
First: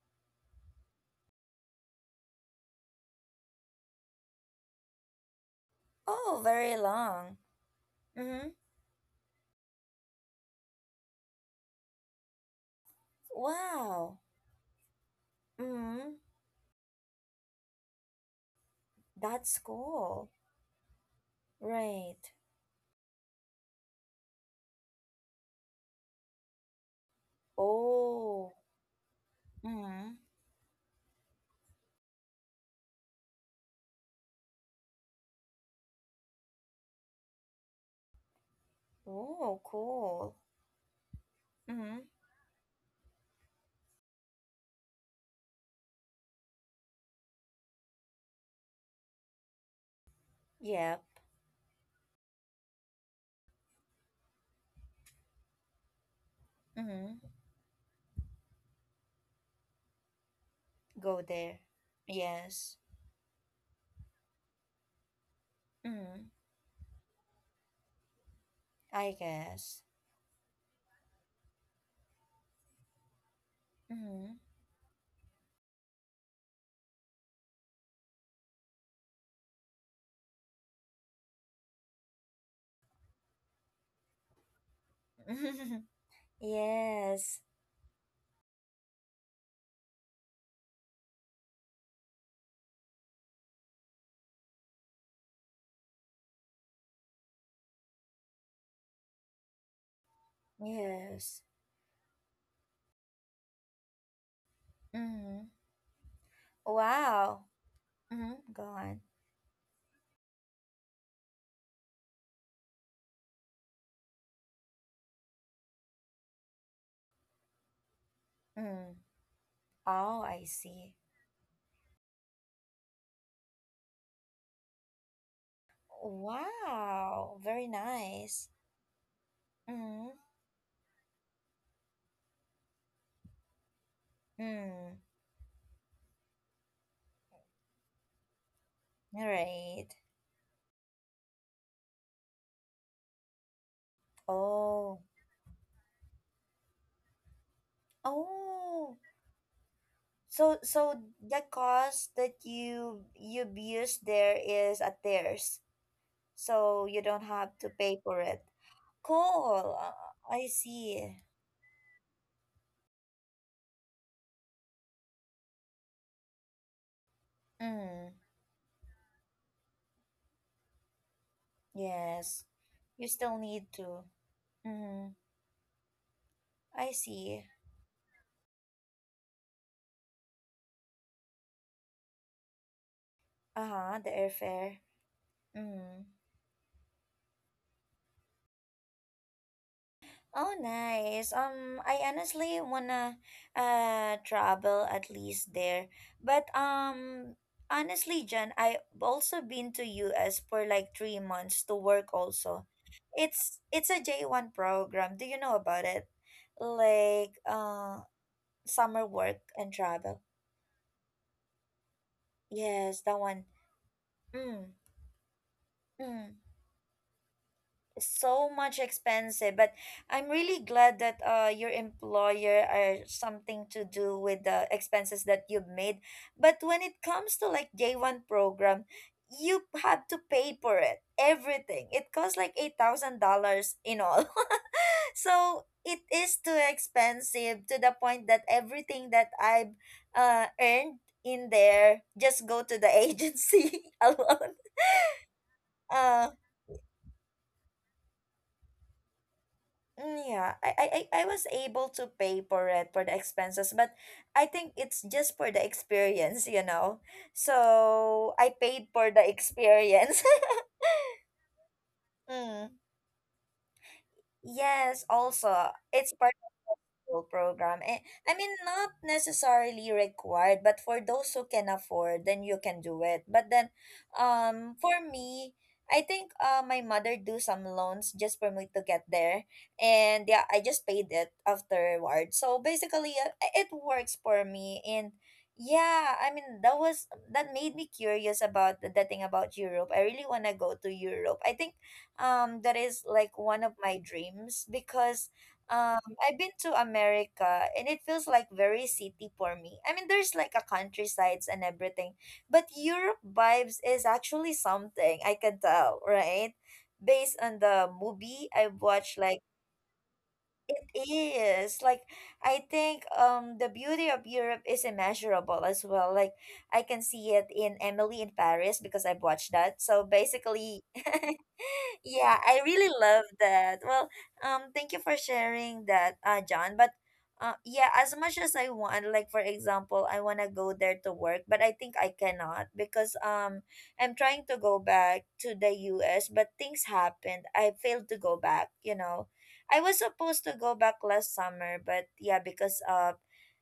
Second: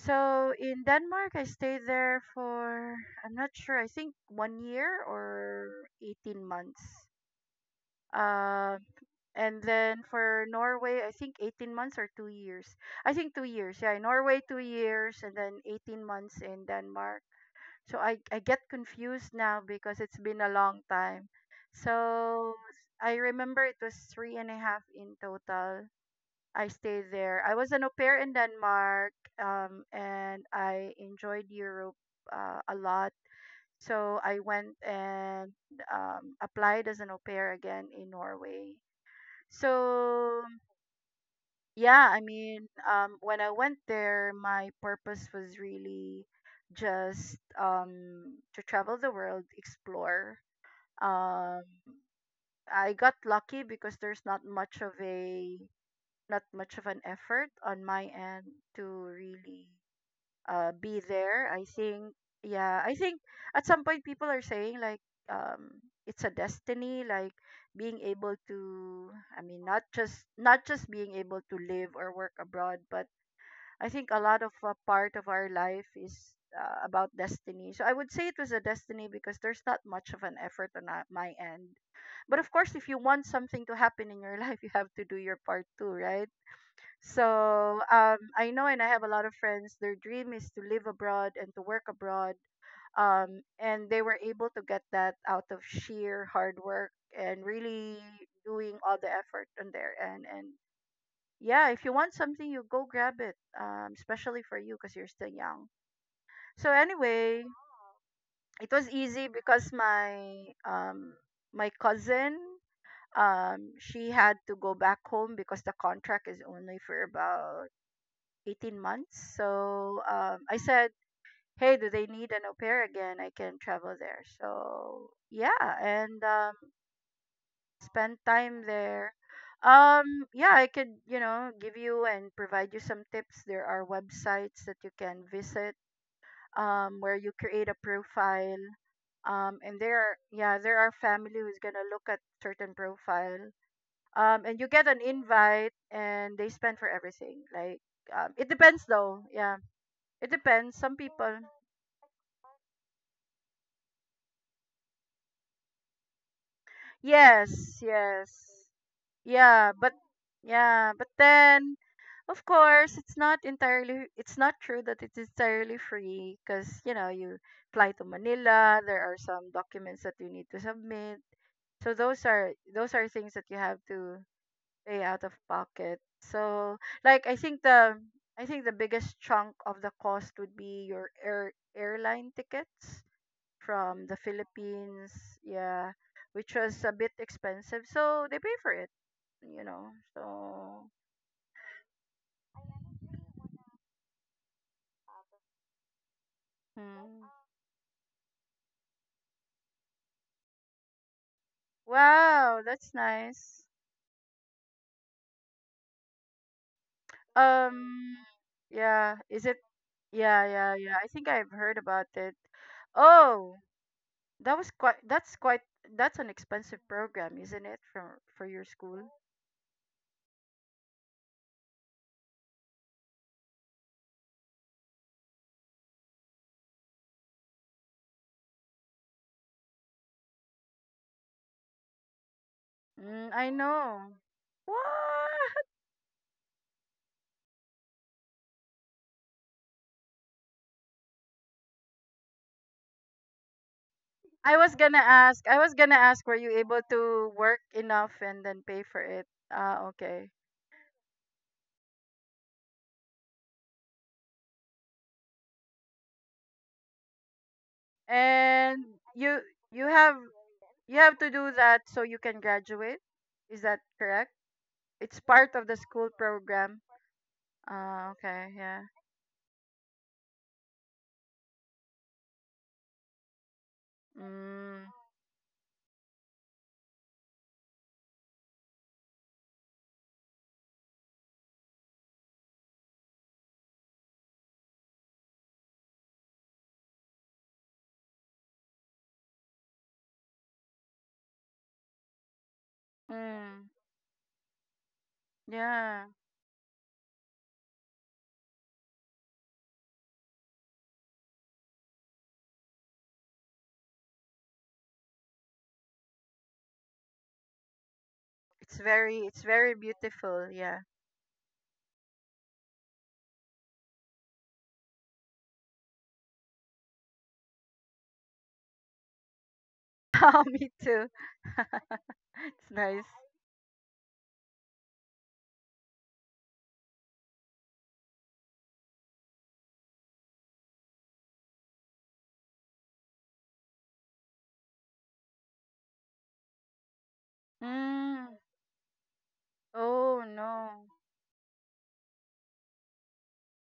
[SPEAKER 2] So in Denmark, I stayed there for, I'm not sure, I think one year or
[SPEAKER 1] Oh,
[SPEAKER 2] eighteen
[SPEAKER 1] very
[SPEAKER 2] months.
[SPEAKER 1] long. Mm-hmm.
[SPEAKER 2] Um, And then for Norway, I think eighteen months or two years. I think two years. Yeah, in
[SPEAKER 1] Wow.
[SPEAKER 2] Norway, two years, and then eighteen
[SPEAKER 1] Mm-hmm.
[SPEAKER 2] months in Denmark. So I, I get confused
[SPEAKER 1] That's
[SPEAKER 2] now because it's
[SPEAKER 1] cool.
[SPEAKER 2] been a long time.
[SPEAKER 1] Right.
[SPEAKER 2] So I remember it was three and a half in total. I stayed there. I was an au pair in
[SPEAKER 1] Oh.
[SPEAKER 2] Denmark, um,
[SPEAKER 1] Mm-hmm.
[SPEAKER 2] and I enjoyed Europe uh, a lot. So I went and um, applied as an au pair again in Norway.
[SPEAKER 1] Oh, cool.
[SPEAKER 2] So
[SPEAKER 1] Mm-hmm.
[SPEAKER 2] yeah, I mean, um, when I went there, my purpose was really just um, to travel the world, explore.
[SPEAKER 1] Yep.
[SPEAKER 2] Um, I got lucky because there's not much of a not much of an
[SPEAKER 1] Mm-hmm.
[SPEAKER 2] effort on my end to really uh, be
[SPEAKER 1] Go
[SPEAKER 2] there.
[SPEAKER 1] there.
[SPEAKER 2] I think,
[SPEAKER 1] Yes.
[SPEAKER 2] yeah, I think at some point people are saying, like, um, it's
[SPEAKER 1] Mm-hmm.
[SPEAKER 2] a destiny, like being able
[SPEAKER 1] I
[SPEAKER 2] to — I mean, not
[SPEAKER 1] guess.
[SPEAKER 2] just not just being able to live or work abroad, but I think a
[SPEAKER 1] Mm-hmm.
[SPEAKER 2] lot of uh, part of our life is uh, about destiny. So I would say it was a destiny because there's not much of an effort on uh, my end. But of course, if you want something to happen in your [laughs] life, you have to do your part too,
[SPEAKER 1] [laughs]
[SPEAKER 2] right?
[SPEAKER 1] Yes.
[SPEAKER 2] So um, I know, and I have a lot of friends. Their dream is to live abroad and to work abroad, um, and they were able to get that out of sheer hard work and really doing all the effort on their end. And
[SPEAKER 1] Yes.
[SPEAKER 2] yeah, if you want something, you go grab it, um, especially for you because you're still
[SPEAKER 1] Mm-hmm.
[SPEAKER 2] young. So anyway,
[SPEAKER 1] Wow. Mm-hmm. Go
[SPEAKER 2] it was
[SPEAKER 1] on.
[SPEAKER 2] easy because my um, my cousin, um, she had to go back home because the contract is only for about eighteen
[SPEAKER 1] Mm.
[SPEAKER 2] months. So
[SPEAKER 1] Oh,
[SPEAKER 2] um,
[SPEAKER 1] I
[SPEAKER 2] I said,
[SPEAKER 1] see.
[SPEAKER 2] hey, do they need an au pair again? I can travel there. So yeah, and um,
[SPEAKER 1] Wow, very
[SPEAKER 2] spend
[SPEAKER 1] nice.
[SPEAKER 2] time there.
[SPEAKER 1] Mm.
[SPEAKER 2] Um, yeah, I could, you know, give you and provide you some tips. There are websites that you
[SPEAKER 1] Mm.
[SPEAKER 2] can visit, um, where you create a profile.
[SPEAKER 1] All
[SPEAKER 2] Um, and
[SPEAKER 1] right.
[SPEAKER 2] there are, yeah, there are family who's gonna look at certain profile. Um, and you get an
[SPEAKER 1] Oh.
[SPEAKER 2] invite and they spend for everything. Like, um, it depends
[SPEAKER 1] Oh.
[SPEAKER 2] though. Yeah, it
[SPEAKER 1] So
[SPEAKER 2] depends.
[SPEAKER 1] so
[SPEAKER 2] Some people,
[SPEAKER 1] the cost that you you've used there is at theirs. So you don't have to
[SPEAKER 2] yes,
[SPEAKER 1] pay for
[SPEAKER 2] yes,
[SPEAKER 1] it. Cool.
[SPEAKER 2] yeah, but
[SPEAKER 1] Uh, I
[SPEAKER 2] yeah,
[SPEAKER 1] see.
[SPEAKER 2] but then, of course, it's not entirely it's not true that it's entirely free because you know you fly to
[SPEAKER 1] Mm.
[SPEAKER 2] Manila. There are some documents that you need to submit. So those
[SPEAKER 1] Yes.
[SPEAKER 2] are those are
[SPEAKER 1] You
[SPEAKER 2] things
[SPEAKER 1] still
[SPEAKER 2] that you
[SPEAKER 1] need
[SPEAKER 2] have
[SPEAKER 1] to.
[SPEAKER 2] to pay
[SPEAKER 1] Mm.
[SPEAKER 2] out of pocket. So,
[SPEAKER 1] I
[SPEAKER 2] like, I
[SPEAKER 1] see.
[SPEAKER 2] think the I think the biggest chunk of the cost would be your air airline tickets
[SPEAKER 1] Uh-huh,
[SPEAKER 2] from
[SPEAKER 1] the
[SPEAKER 2] the
[SPEAKER 1] airfare.
[SPEAKER 2] Philippines, yeah,
[SPEAKER 1] Mm.
[SPEAKER 2] which was a bit expensive. So they pay for it, you know.
[SPEAKER 1] Oh,
[SPEAKER 2] So,
[SPEAKER 1] nice. Um, I honestly wanna uh travel at least there. But
[SPEAKER 2] hmm.
[SPEAKER 1] um honestly, Jen, I've also been to U S for like three months to work
[SPEAKER 2] Wow,
[SPEAKER 1] also.
[SPEAKER 2] that's
[SPEAKER 1] It's
[SPEAKER 2] nice.
[SPEAKER 1] it's a J one program. Do you know about it? Like uh
[SPEAKER 2] Um,
[SPEAKER 1] summer
[SPEAKER 2] yeah,
[SPEAKER 1] work
[SPEAKER 2] is it?
[SPEAKER 1] and travel.
[SPEAKER 2] Yeah, yeah, yeah. I think I've heard about it.
[SPEAKER 1] Yes, that one.
[SPEAKER 2] Oh, that
[SPEAKER 1] Mm,
[SPEAKER 2] was quite — that's quite — that's an
[SPEAKER 1] mm.
[SPEAKER 2] expensive program, isn't it, for for
[SPEAKER 1] So
[SPEAKER 2] your
[SPEAKER 1] much
[SPEAKER 2] school?
[SPEAKER 1] expensive, but I'm really glad that uh your employer are something to do with the expenses that you've made. But when it comes to like J one program, you have to pay for it. Everything it costs like eight thousand
[SPEAKER 2] Mm, I
[SPEAKER 1] dollars in
[SPEAKER 2] know.
[SPEAKER 1] all. [laughs]
[SPEAKER 2] What?
[SPEAKER 1] So it is too expensive to the point that everything that I've uh earned in there just go to the [laughs] agency
[SPEAKER 2] I
[SPEAKER 1] alone.
[SPEAKER 2] was gonna ask. I was gonna ask.
[SPEAKER 1] Uh,
[SPEAKER 2] Were you able to work enough and then pay for it? Ah,
[SPEAKER 1] Mm,
[SPEAKER 2] okay.
[SPEAKER 1] Yeah, I, I I I was able to pay for it for the expenses, but I think it's just for the experience, you know. So I paid
[SPEAKER 2] And
[SPEAKER 1] for the
[SPEAKER 2] you you have
[SPEAKER 1] experience. [laughs]
[SPEAKER 2] you have to do that so you can
[SPEAKER 1] Mm.
[SPEAKER 2] graduate. Is that correct?
[SPEAKER 1] Yes,
[SPEAKER 2] It's part of
[SPEAKER 1] also
[SPEAKER 2] the school
[SPEAKER 1] it's part
[SPEAKER 2] program.
[SPEAKER 1] school program. And
[SPEAKER 2] Ah,
[SPEAKER 1] I
[SPEAKER 2] okay,
[SPEAKER 1] mean,
[SPEAKER 2] yeah.
[SPEAKER 1] not necessarily required, but for those who can afford, then you can do it. But then, um,
[SPEAKER 2] Mm,
[SPEAKER 1] for me, I think uh, my mother do some loans just for me to get there, and yeah, I just paid it afterward. So basically, uh, it works for me, and yeah, I mean that was that made me curious about the, the thing about Europe. I really wanna go to Europe. I think um that is like one
[SPEAKER 2] mm,
[SPEAKER 1] of my dreams because um.
[SPEAKER 2] yeah.
[SPEAKER 1] I've been to America and it feels like very city for me. I mean, there's like a countrysides and everything, but Europe vibes is actually something I can tell, right? Based on the movie
[SPEAKER 2] It's
[SPEAKER 1] I've watched,
[SPEAKER 2] very, it's
[SPEAKER 1] like
[SPEAKER 2] very beautiful. Yeah.
[SPEAKER 1] it is like I think um the beauty of Europe is immeasurable as well. Like I can see it in Emily in Paris because I've watched that. So
[SPEAKER 2] [laughs] Oh, me
[SPEAKER 1] basically, [laughs]
[SPEAKER 2] too. [laughs]
[SPEAKER 1] yeah, I
[SPEAKER 2] It's
[SPEAKER 1] really
[SPEAKER 2] nice.
[SPEAKER 1] love that. Well, um, thank you for sharing that, uh, John. But uh, yeah, as much as I want, like for example, I wanna go there to work, but I think I cannot because um, I'm trying to go back to the U S, but things happened. I failed to
[SPEAKER 2] Mm.
[SPEAKER 1] go back. You know, I was
[SPEAKER 2] Oh
[SPEAKER 1] supposed to go
[SPEAKER 2] no,
[SPEAKER 1] back last summer, but yeah, because of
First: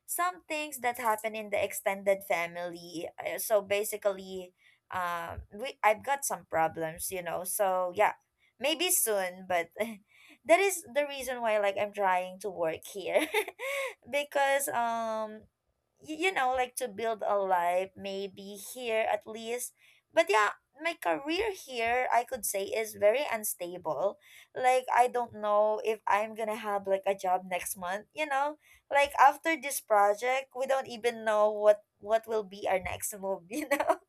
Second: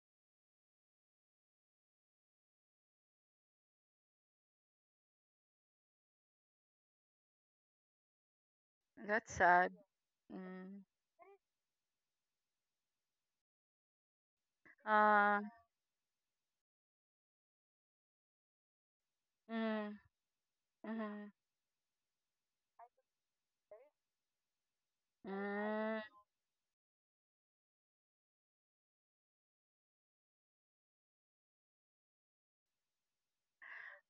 [SPEAKER 1] some things that happened in the extended family. uh, So basically, um we I've got some problems, you know. So yeah, maybe
[SPEAKER 2] that's
[SPEAKER 1] soon but
[SPEAKER 2] sad.
[SPEAKER 1] [laughs] that
[SPEAKER 2] Mm.
[SPEAKER 1] is the reason why like I'm trying to work here [laughs] because
[SPEAKER 2] Uh,
[SPEAKER 1] um y- you know, like to build a life maybe here at least.
[SPEAKER 2] mm,
[SPEAKER 1] But yeah, my
[SPEAKER 2] mm,
[SPEAKER 1] career here I could say is very unstable. Like I don't know if
[SPEAKER 2] mm.
[SPEAKER 1] I'm gonna have like a job next month, you know, like after this project. We don't even know what what will be our next move. [laughs] You know,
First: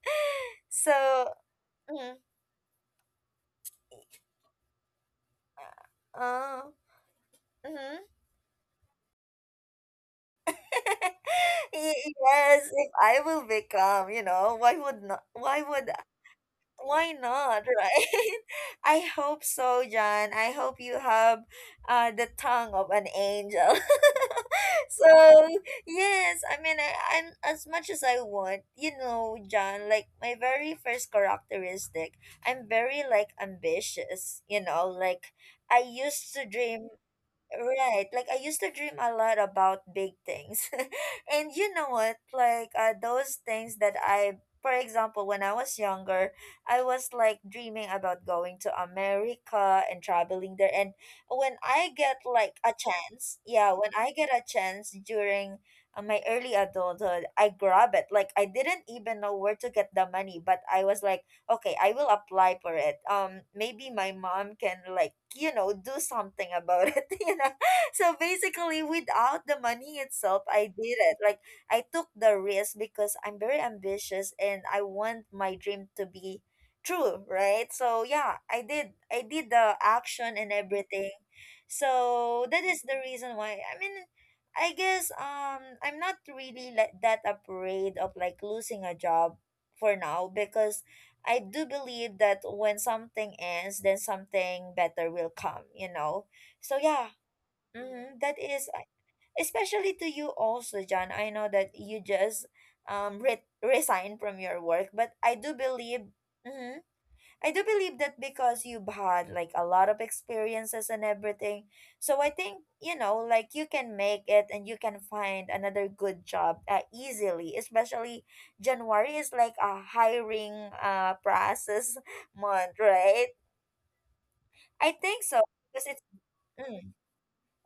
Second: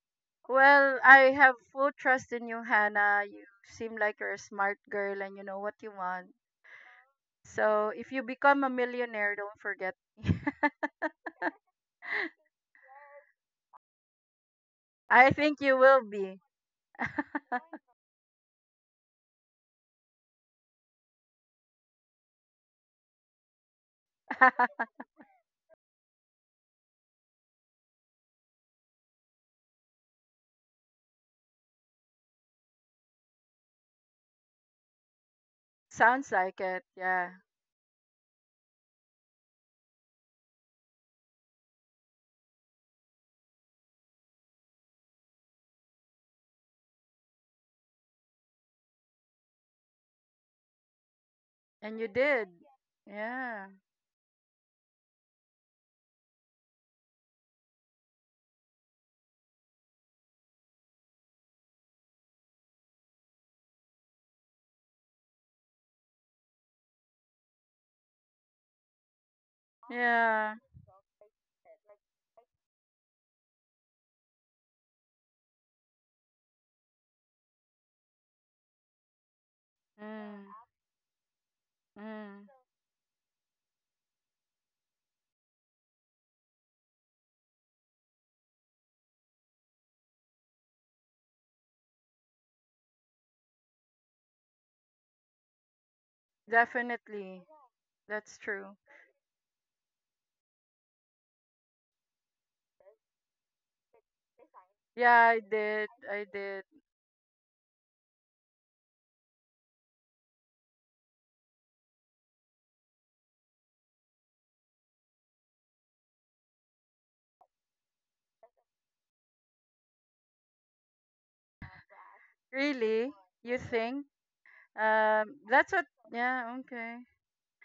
[SPEAKER 2] Well,
[SPEAKER 1] so
[SPEAKER 2] I have full
[SPEAKER 1] mm,
[SPEAKER 2] trust in you, Hannah. You seem like you're a smart girl and you know what you want.
[SPEAKER 1] uh,
[SPEAKER 2] So
[SPEAKER 1] mm-hmm.
[SPEAKER 2] if you become a millionaire, don't forget. [laughs]
[SPEAKER 1] [laughs] Y- yes, if I will become, you know, why would not?
[SPEAKER 2] I think
[SPEAKER 1] Why
[SPEAKER 2] you
[SPEAKER 1] would?
[SPEAKER 2] will be.
[SPEAKER 1] Why not? Right? [laughs] I hope so, John. I hope you have uh, the tongue of an angel.
[SPEAKER 2] [laughs]
[SPEAKER 1] [laughs] So yes, I mean, I, I'm as much as I want, you know, John. Like my very first characteristic, I'm very like ambitious. You know, like I used
[SPEAKER 2] Sounds
[SPEAKER 1] to
[SPEAKER 2] like it.
[SPEAKER 1] dream.
[SPEAKER 2] Yeah.
[SPEAKER 1] Right. Like I used to dream a lot about big things. [laughs] And you know what? Like uh, those things that I for example, when I was younger, I was like dreaming about going to America and traveling there. And when I
[SPEAKER 2] And you
[SPEAKER 1] get
[SPEAKER 2] did.
[SPEAKER 1] like a chance,
[SPEAKER 2] Yeah.
[SPEAKER 1] yeah, when I get a chance during uh, my early adulthood, I grab it. Like I didn't even know where to get the money, but I was like, okay, I will apply for it. Um maybe my mom can like, you know, do something about it. [laughs] You know, so basically without the money itself,
[SPEAKER 2] Yeah.
[SPEAKER 1] I did it. Like I took the risk because I'm very ambitious and I want my dream to be true, right? So yeah, i did I did the action
[SPEAKER 2] Mm.
[SPEAKER 1] and everything.
[SPEAKER 2] Mm.
[SPEAKER 1] So that is the reason why, I mean, I guess um I'm not really like that afraid of like losing a job for now, because I do believe that when something ends, then something better will come, you know? So, yeah,
[SPEAKER 2] Definitely.
[SPEAKER 1] mm-hmm, that
[SPEAKER 2] That's
[SPEAKER 1] is,
[SPEAKER 2] true.
[SPEAKER 1] uh, especially to you also, John. I know that you just um, re- resigned from your work, but
[SPEAKER 2] Yeah,
[SPEAKER 1] I
[SPEAKER 2] I
[SPEAKER 1] do
[SPEAKER 2] did.
[SPEAKER 1] believe.
[SPEAKER 2] I did.
[SPEAKER 1] Mhm, I do believe that because you've had like a lot of experiences and everything. So I think, you know, like you can make it and you can find another good job uh, easily, especially January is like a hiring uh process [laughs] month,
[SPEAKER 2] Really?
[SPEAKER 1] right?
[SPEAKER 2] You think?
[SPEAKER 1] I think
[SPEAKER 2] Um
[SPEAKER 1] so
[SPEAKER 2] that's
[SPEAKER 1] because
[SPEAKER 2] what
[SPEAKER 1] it's
[SPEAKER 2] yeah,
[SPEAKER 1] mm,
[SPEAKER 2] okay.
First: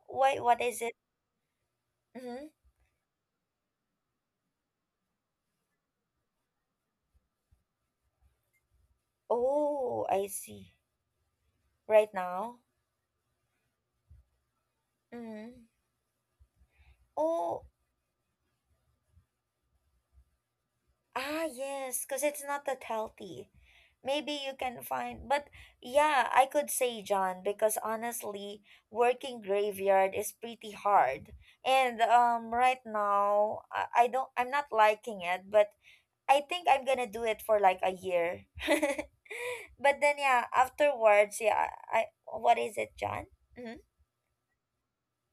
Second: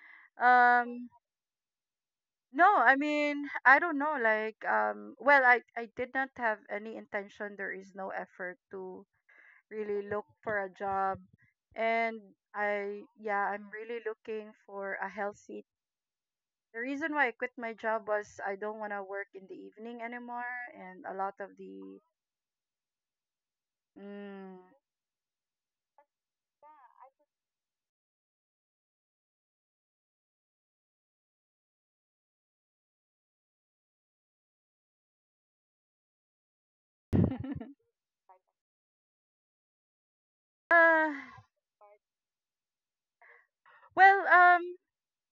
[SPEAKER 1] wait, what is it?
[SPEAKER 2] Um
[SPEAKER 1] Mm-hmm.
[SPEAKER 2] no, I mean, I don't know, like, um well, I I did not have any intention. There is no effort to
[SPEAKER 1] Oh,
[SPEAKER 2] really look
[SPEAKER 1] I
[SPEAKER 2] for a
[SPEAKER 1] see.
[SPEAKER 2] job,
[SPEAKER 1] Right
[SPEAKER 2] and
[SPEAKER 1] now.
[SPEAKER 2] i yeah i'm really looking for a
[SPEAKER 1] Mm-hmm.
[SPEAKER 2] healthy — the reason why I quit
[SPEAKER 1] Oh,
[SPEAKER 2] my job was I don't want to work in the evening anymore, and a lot
[SPEAKER 1] ah,
[SPEAKER 2] of the
[SPEAKER 1] yes, because it's not that healthy. Maybe you
[SPEAKER 2] mm,
[SPEAKER 1] can find, but yeah, I could say John because honestly, working graveyard is pretty hard. And um, right now, I, I don't, I'm not liking it, but I think I'm gonna do it
[SPEAKER 2] [laughs]
[SPEAKER 1] for like a year. [laughs] But then yeah,
[SPEAKER 2] uh,
[SPEAKER 1] afterwards, yeah, I, what is it, John? Mm-hmm,
[SPEAKER 2] well, um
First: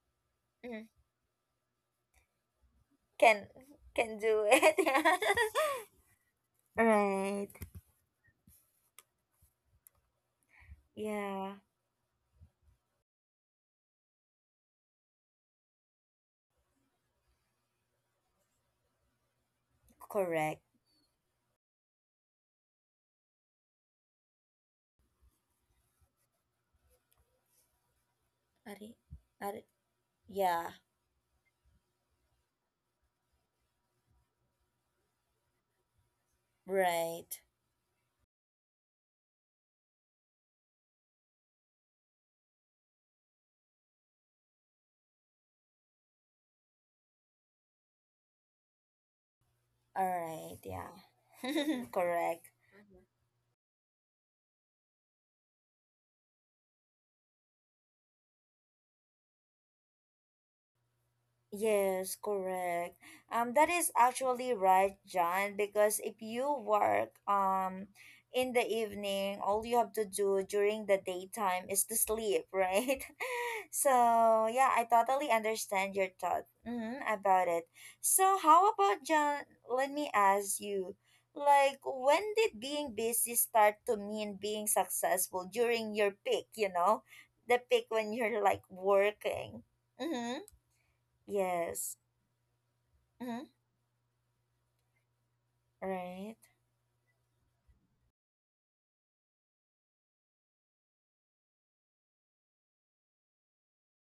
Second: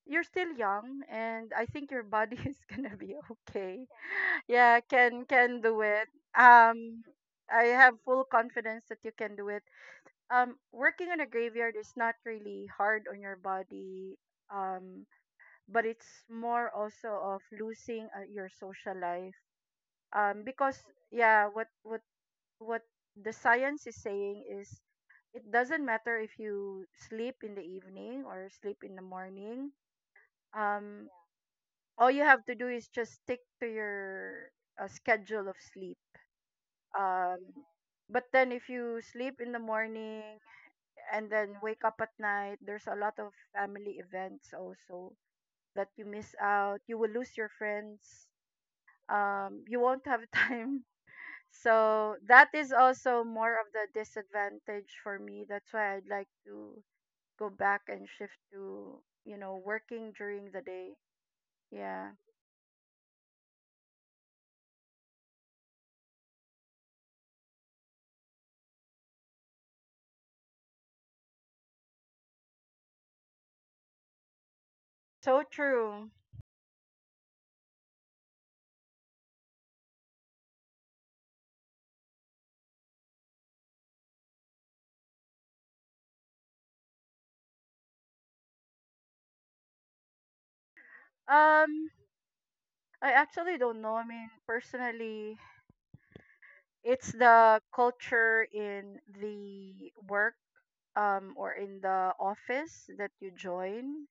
[SPEAKER 2] you're still
[SPEAKER 1] mm-hmm.
[SPEAKER 2] young and I think your body [laughs] is gonna be
[SPEAKER 1] Can
[SPEAKER 2] okay.
[SPEAKER 1] can do it.
[SPEAKER 2] Yeah, can can do it.
[SPEAKER 1] [laughs]
[SPEAKER 2] um
[SPEAKER 1] Right.
[SPEAKER 2] I have full confidence that you can do it. Um working in a
[SPEAKER 1] Yeah.
[SPEAKER 2] graveyard is not really hard on your body, um but it's more also of losing, uh, your social life, um
[SPEAKER 1] Correct.
[SPEAKER 2] because, yeah, what what what the science is saying is it doesn't matter if you sleep in the evening or
[SPEAKER 1] Are,
[SPEAKER 2] sleep in the
[SPEAKER 1] are,
[SPEAKER 2] morning.
[SPEAKER 1] Yeah,
[SPEAKER 2] um all you have to do is just stick to your uh, schedule of sleep. um
[SPEAKER 1] right.
[SPEAKER 2] but then if you sleep in the morning and then wake up at night, there's a lot of family events also that you miss out. You will lose your friends, um, you won't
[SPEAKER 1] All
[SPEAKER 2] have
[SPEAKER 1] right,
[SPEAKER 2] time. [laughs]
[SPEAKER 1] yeah. [laughs]
[SPEAKER 2] So that
[SPEAKER 1] Correct.
[SPEAKER 2] is
[SPEAKER 1] Mhm.
[SPEAKER 2] also more of the disadvantage for me. That's why I'd like to go back and shift to, you know, working during the day. Yeah.
[SPEAKER 1] Yes, correct. Um, that is actually right, John, because if you work um in the evening, all you have to do during the daytime is to sleep, right? [laughs] So, yeah, I totally
[SPEAKER 2] So
[SPEAKER 1] understand your
[SPEAKER 2] true.
[SPEAKER 1] thought mm, about it. So, how about John? Let me ask you, like, when did being busy start to mean being successful during your peak, you know? The peak when you're like working. Mm-hmm.
[SPEAKER 2] Um,
[SPEAKER 1] Yes.
[SPEAKER 2] I
[SPEAKER 1] Mm-hmm.
[SPEAKER 2] actually don't know. I mean, personally,
[SPEAKER 1] Right.
[SPEAKER 2] it's the culture in the work, um, or in the office that you join.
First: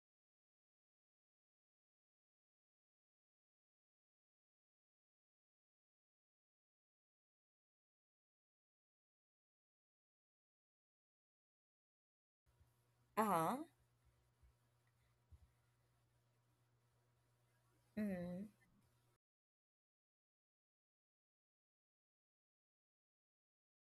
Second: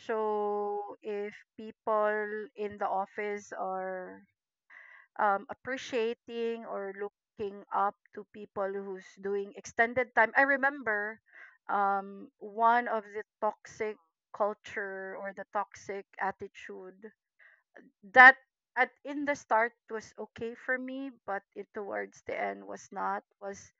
[SPEAKER 2] So if people in the office are, um, appreciating or looking up to people who's doing extended time. I remember um, one of the
[SPEAKER 1] Uh-huh.
[SPEAKER 2] toxic culture or the toxic attitude that
[SPEAKER 1] Mm-hmm.
[SPEAKER 2] at in the start was okay for me, but it towards the end was not — was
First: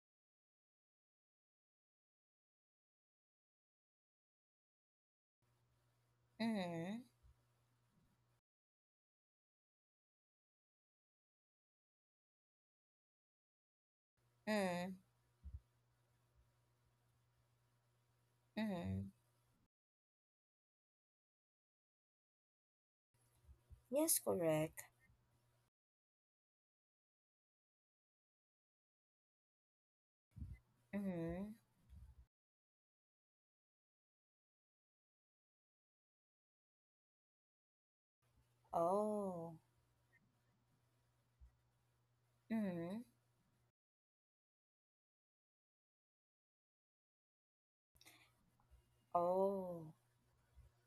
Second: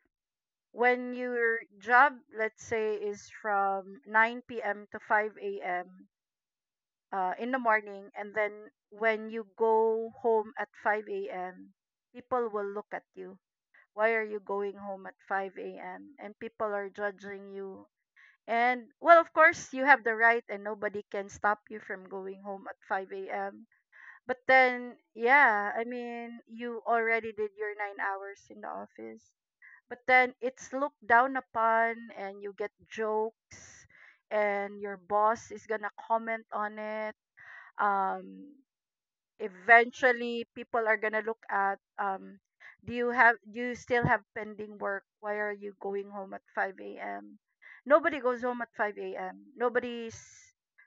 [SPEAKER 2] when your job, let's say, is from nine p m to five a.m,
[SPEAKER 1] Mm-hmm.
[SPEAKER 2] uh, in the morning, and then when you go home at five a.m, people will look at you. Why are you going
[SPEAKER 1] Mm-hmm.
[SPEAKER 2] home at five a.m? And people are judging you. And,
[SPEAKER 1] Mm-hmm.
[SPEAKER 2] well, of course, you have the right, and nobody can stop you from going home at five a.m,
[SPEAKER 1] Yes,
[SPEAKER 2] but
[SPEAKER 1] correct.
[SPEAKER 2] then, yeah, I mean, you already did your nine hours in the office, but then it's looked down
[SPEAKER 1] Mm-hmm.
[SPEAKER 2] upon and you get jokes, and your boss is gonna comment on it. um
[SPEAKER 1] Oh.
[SPEAKER 2] Eventually, people are gonna look at, um do
[SPEAKER 1] Mm-hmm.
[SPEAKER 2] you have do you still have pending work? Why are you going home at five a.m? Nobody goes home at five a.m.
[SPEAKER 1] Oh.
[SPEAKER 2] nobody's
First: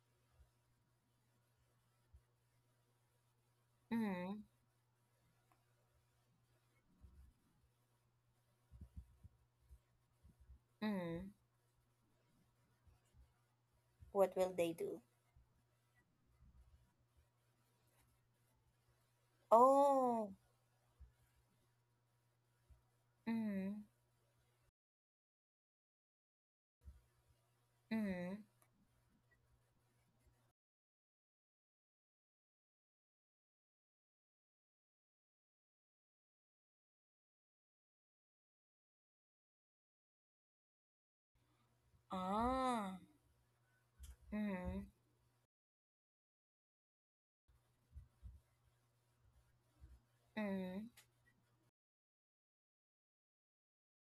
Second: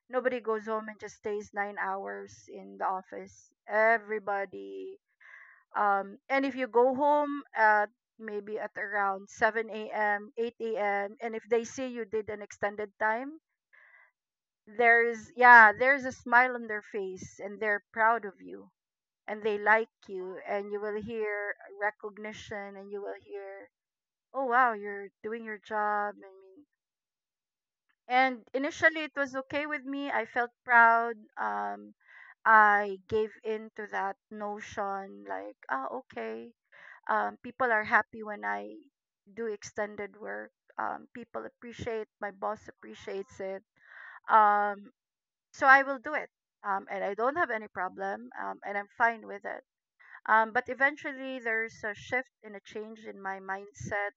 [SPEAKER 2] Nobody goes home and just stays nine hours in the office.
[SPEAKER 1] Mm-hmm.
[SPEAKER 2] Everybody — um and if you go home at, maybe at around, seven a.m, eight a.m,
[SPEAKER 1] Mm-hmm.
[SPEAKER 2] and if they see you did an extended time,
[SPEAKER 1] What will they do?
[SPEAKER 2] there's yeah, there's a smile on their face, and they're proud of you, and they like
[SPEAKER 1] Oh.
[SPEAKER 2] you, and you will hear recognition, and you will hear,
[SPEAKER 1] Mm-hmm.
[SPEAKER 2] oh wow, you're doing your job. I mean,
[SPEAKER 1] Mm-hmm.
[SPEAKER 2] and initially it was okay with me. I felt proud. um I gave in to that notion, like, ah, okay, um people are happy when I do extended work. Um people appreciate, my boss
[SPEAKER 1] Ah.
[SPEAKER 2] appreciates it,
[SPEAKER 1] Mm-hmm.
[SPEAKER 2] um so I will do it, um and I don't have any problem, um and I'm fine with it. um, but
[SPEAKER 1] Mm-hmm.
[SPEAKER 2] eventually, there's a shift and a change in my mindset.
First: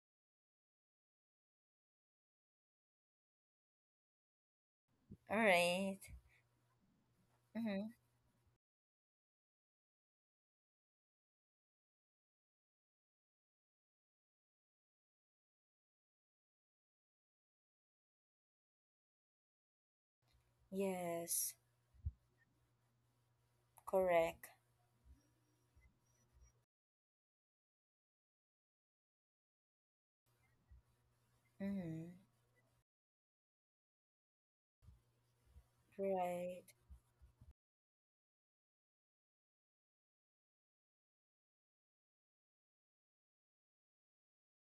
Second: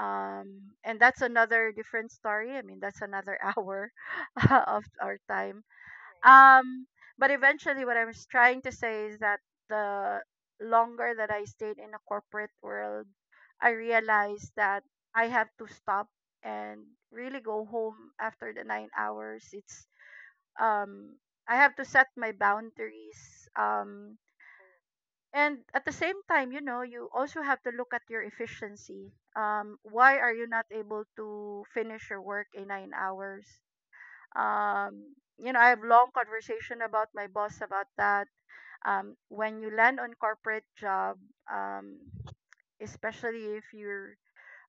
[SPEAKER 2] Um, and that's another different story. I mean, that's another [laughs] hour [laughs] of our
[SPEAKER 1] All
[SPEAKER 2] time.
[SPEAKER 1] right.
[SPEAKER 2] Um, but eventually,
[SPEAKER 1] Mm-hmm.
[SPEAKER 2] what I'm s- trying to say is that the longer that I stayed in a corporate world, I realized that I have to stop and really go home after the nine hours. It's um,
[SPEAKER 1] Yes.
[SPEAKER 2] I have to set my boundaries. Um,
[SPEAKER 1] Correct.
[SPEAKER 2] and at the same time, you know, you also have to look at your efficiency. Um why are you not able to
[SPEAKER 1] Mm-hmm.
[SPEAKER 2] finish your work in nine hours? um you know, I have long
[SPEAKER 1] Right.
[SPEAKER 2] conversation about my boss about that. Um when you land on corporate job, um especially if you're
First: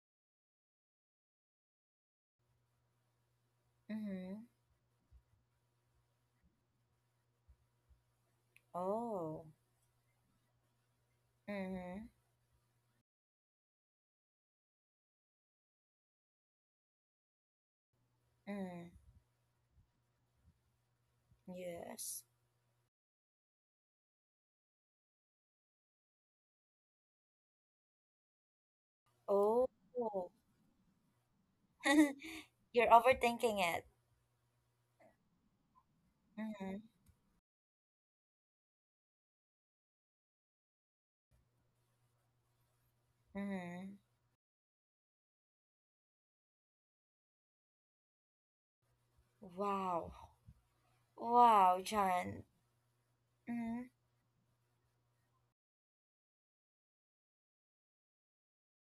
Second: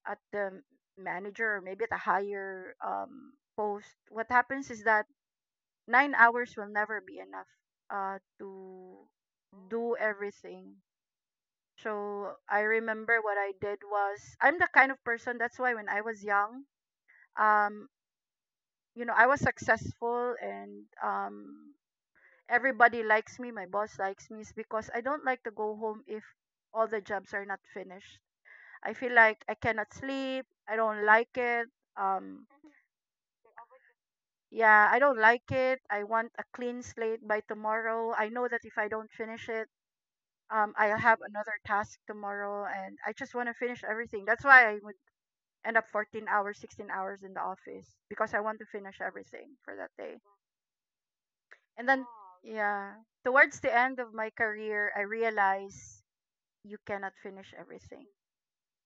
[SPEAKER 2] at the manager or maybe at a higher um post, what
[SPEAKER 1] Mm-hmm.
[SPEAKER 2] happens is that nine hours will never be enough uh to
[SPEAKER 1] Oh.
[SPEAKER 2] do everything.
[SPEAKER 1] Mm-hmm.
[SPEAKER 2] So I remember what I did was, I'm the kind of person — that's why when I was young, um, you
[SPEAKER 1] Mm-hmm.
[SPEAKER 2] know, I was successful, and um
[SPEAKER 1] Yes.
[SPEAKER 2] everybody likes me, my boss likes me, is because I don't like to go home if all the jobs are not finished. I feel like I
[SPEAKER 1] Oh.
[SPEAKER 2] cannot sleep, I don't like it.
[SPEAKER 1] [laughs]
[SPEAKER 2] Um
[SPEAKER 1] You're overthinking it.
[SPEAKER 2] yeah, I don't like it. I want a
[SPEAKER 1] Mm-hmm.
[SPEAKER 2] clean slate by tomorrow. I know that if I don't finish it, um, I'll have another task tomorrow, and I just want to finish
[SPEAKER 1] Mm-hmm.
[SPEAKER 2] everything. That's why I would end up fourteen hours, sixteen hours in the office because I want to finish everything for that
[SPEAKER 1] Wow.
[SPEAKER 2] day.
[SPEAKER 1] Wow,
[SPEAKER 2] And then, wow,
[SPEAKER 1] John.
[SPEAKER 2] yeah, towards the
[SPEAKER 1] Mm-hmm.
[SPEAKER 2] end of my career, I realized you cannot finish everything.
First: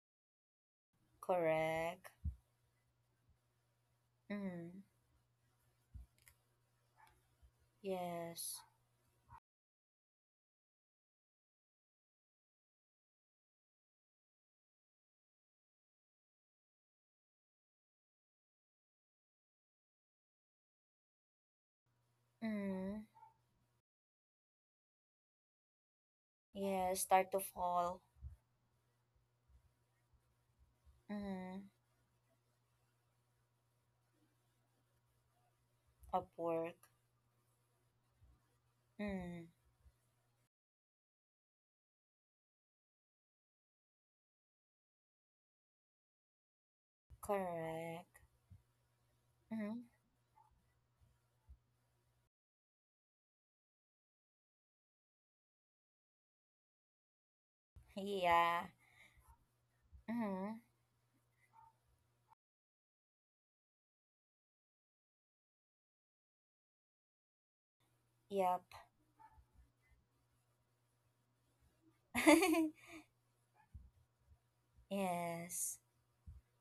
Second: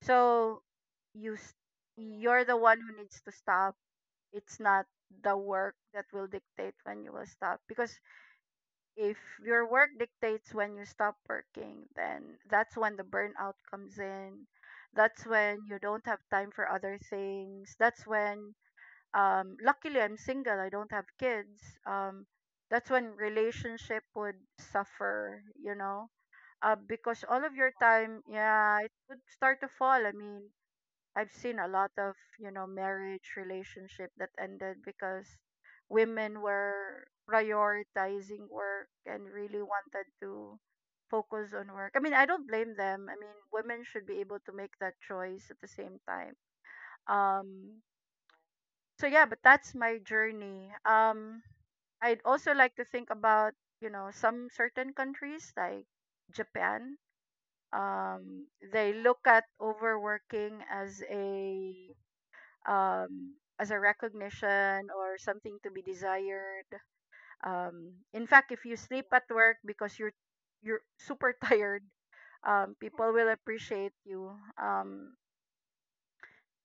[SPEAKER 2] So you s-
[SPEAKER 1] Correct.
[SPEAKER 2] you're the one who needs to stop. It's
[SPEAKER 1] Mm-hmm.
[SPEAKER 2] not the work that will dictate when you will stop, because
[SPEAKER 1] Yes.
[SPEAKER 2] if your work dictates when you stop working, then that's when the burnout comes in. That's when you don't have time for other things. That's when, um luckily I'm single, I don't have kids. Um that's
[SPEAKER 1] Mm-hmm.
[SPEAKER 2] when relationship would suffer, you know. Uh,
[SPEAKER 1] Yes,
[SPEAKER 2] because
[SPEAKER 1] start to
[SPEAKER 2] all of your
[SPEAKER 1] fall.
[SPEAKER 2] time, yeah, it would start to fall. I mean, I've
[SPEAKER 1] Mm-hmm.
[SPEAKER 2] seen a lot of, you know, marriage relationship that ended because women
[SPEAKER 1] Upward.
[SPEAKER 2] were prioritizing work and
[SPEAKER 1] Mm-hmm.
[SPEAKER 2] really wanted to focus on work. I mean, I don't blame them. I mean, women should be able to make that choice at the same time. Um
[SPEAKER 1] Correct.
[SPEAKER 2] so yeah, but that's
[SPEAKER 1] Mm-hmm.
[SPEAKER 2] my journey. Um, I'd also like to think about, you know some certain countries like Japan. Um,
[SPEAKER 1] Yeah.
[SPEAKER 2] they look at
[SPEAKER 1] Mm-hmm.
[SPEAKER 2] overworking as a, um, as a recognition or something to be desired. Um, in fact,
[SPEAKER 1] Yep.
[SPEAKER 2] if you sleep at work because you're you're super [laughs] tired, um,
[SPEAKER 1] [laughs]
[SPEAKER 2] people will appreciate you. Um,
[SPEAKER 1] Yes.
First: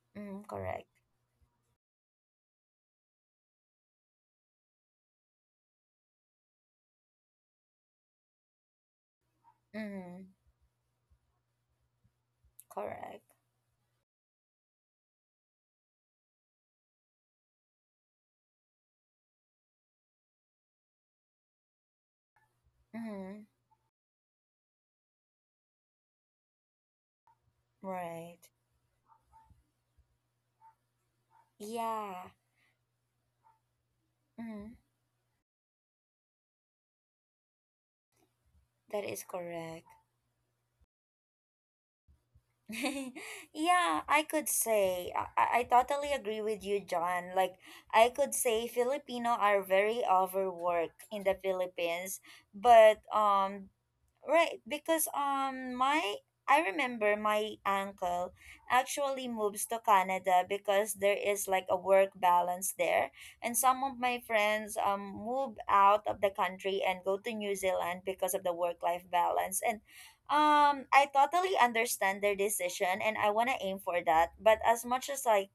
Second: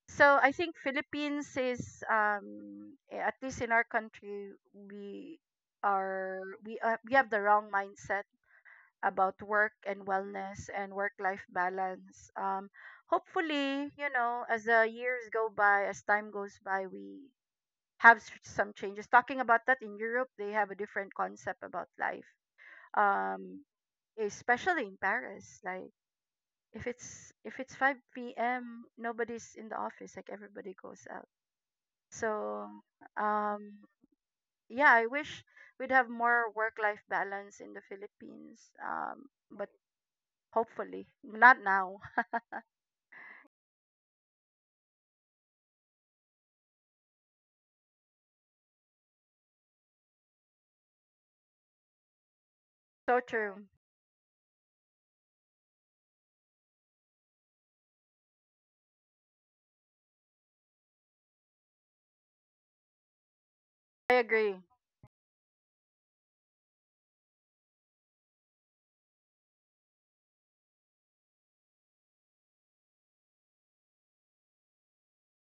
[SPEAKER 2] So
[SPEAKER 1] Mm-hmm.
[SPEAKER 2] I think
[SPEAKER 1] Correct.
[SPEAKER 2] Philippines is um eh, at least in our country, we are we uh, we have the wrong mindset about work and
[SPEAKER 1] Mm-hmm.
[SPEAKER 2] wellness and work life balance. Um
[SPEAKER 1] Correct.
[SPEAKER 2] hopefully, you know, as the years go by, as time goes by, we have s- some changes. Talking about that in Europe, they have a different concept about life.
[SPEAKER 1] Mm-hmm.
[SPEAKER 2] Um Especially in Paris, like if it's if it's 5
[SPEAKER 1] Right.
[SPEAKER 2] p.m., nobody's in the office, like everybody goes out,
[SPEAKER 1] Yeah.
[SPEAKER 2] so, um,
[SPEAKER 1] Mm-hmm.
[SPEAKER 2] yeah, I wish we'd have more work-life balance in the Philippines.
[SPEAKER 1] That
[SPEAKER 2] Um,
[SPEAKER 1] is
[SPEAKER 2] but
[SPEAKER 1] correct.
[SPEAKER 2] hopefully, not now.
[SPEAKER 1] [laughs] Yeah, I could say I, I I totally agree with you, John. Like I could say Filipino are very overworked in the Philippines, but
[SPEAKER 2] So true.
[SPEAKER 1] um right, because um my I remember my uncle actually moves to Canada because there is like a work balance there, and some of
[SPEAKER 2] I
[SPEAKER 1] my
[SPEAKER 2] agree.
[SPEAKER 1] friends um move out of the country and go to New Zealand because of the work life balance. And um I totally understand their decision and I want to aim for that, but as much as I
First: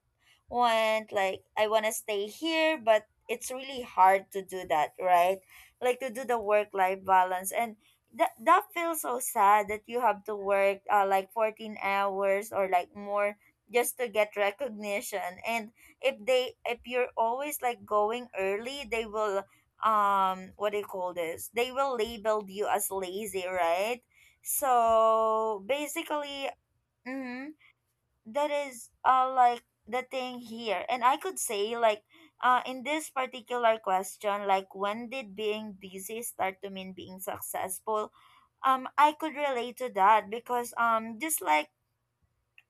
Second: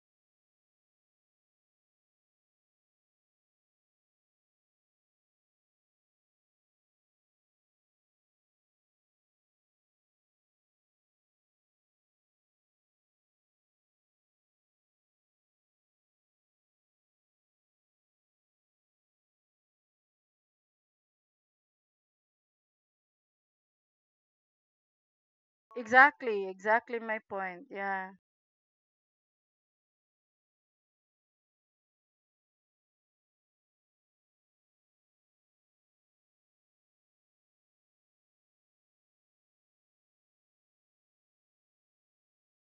[SPEAKER 1] want, like I want to stay here, but it's really hard to do that, right? Like to do the work life balance. And that that feels so sad that you have to work uh, like fourteen hours or like more just to get recognition. And if they if you're always like going early, they will um what do you call this, they will label you as lazy, right? So
[SPEAKER 2] Exactly,
[SPEAKER 1] basically
[SPEAKER 2] exactly my
[SPEAKER 1] mhm,
[SPEAKER 2] point. Yeah.
[SPEAKER 1] that is uh like the thing here. And I could say like uh in this particular question, like when did being busy start to mean being successful, um I could relate to that because um just like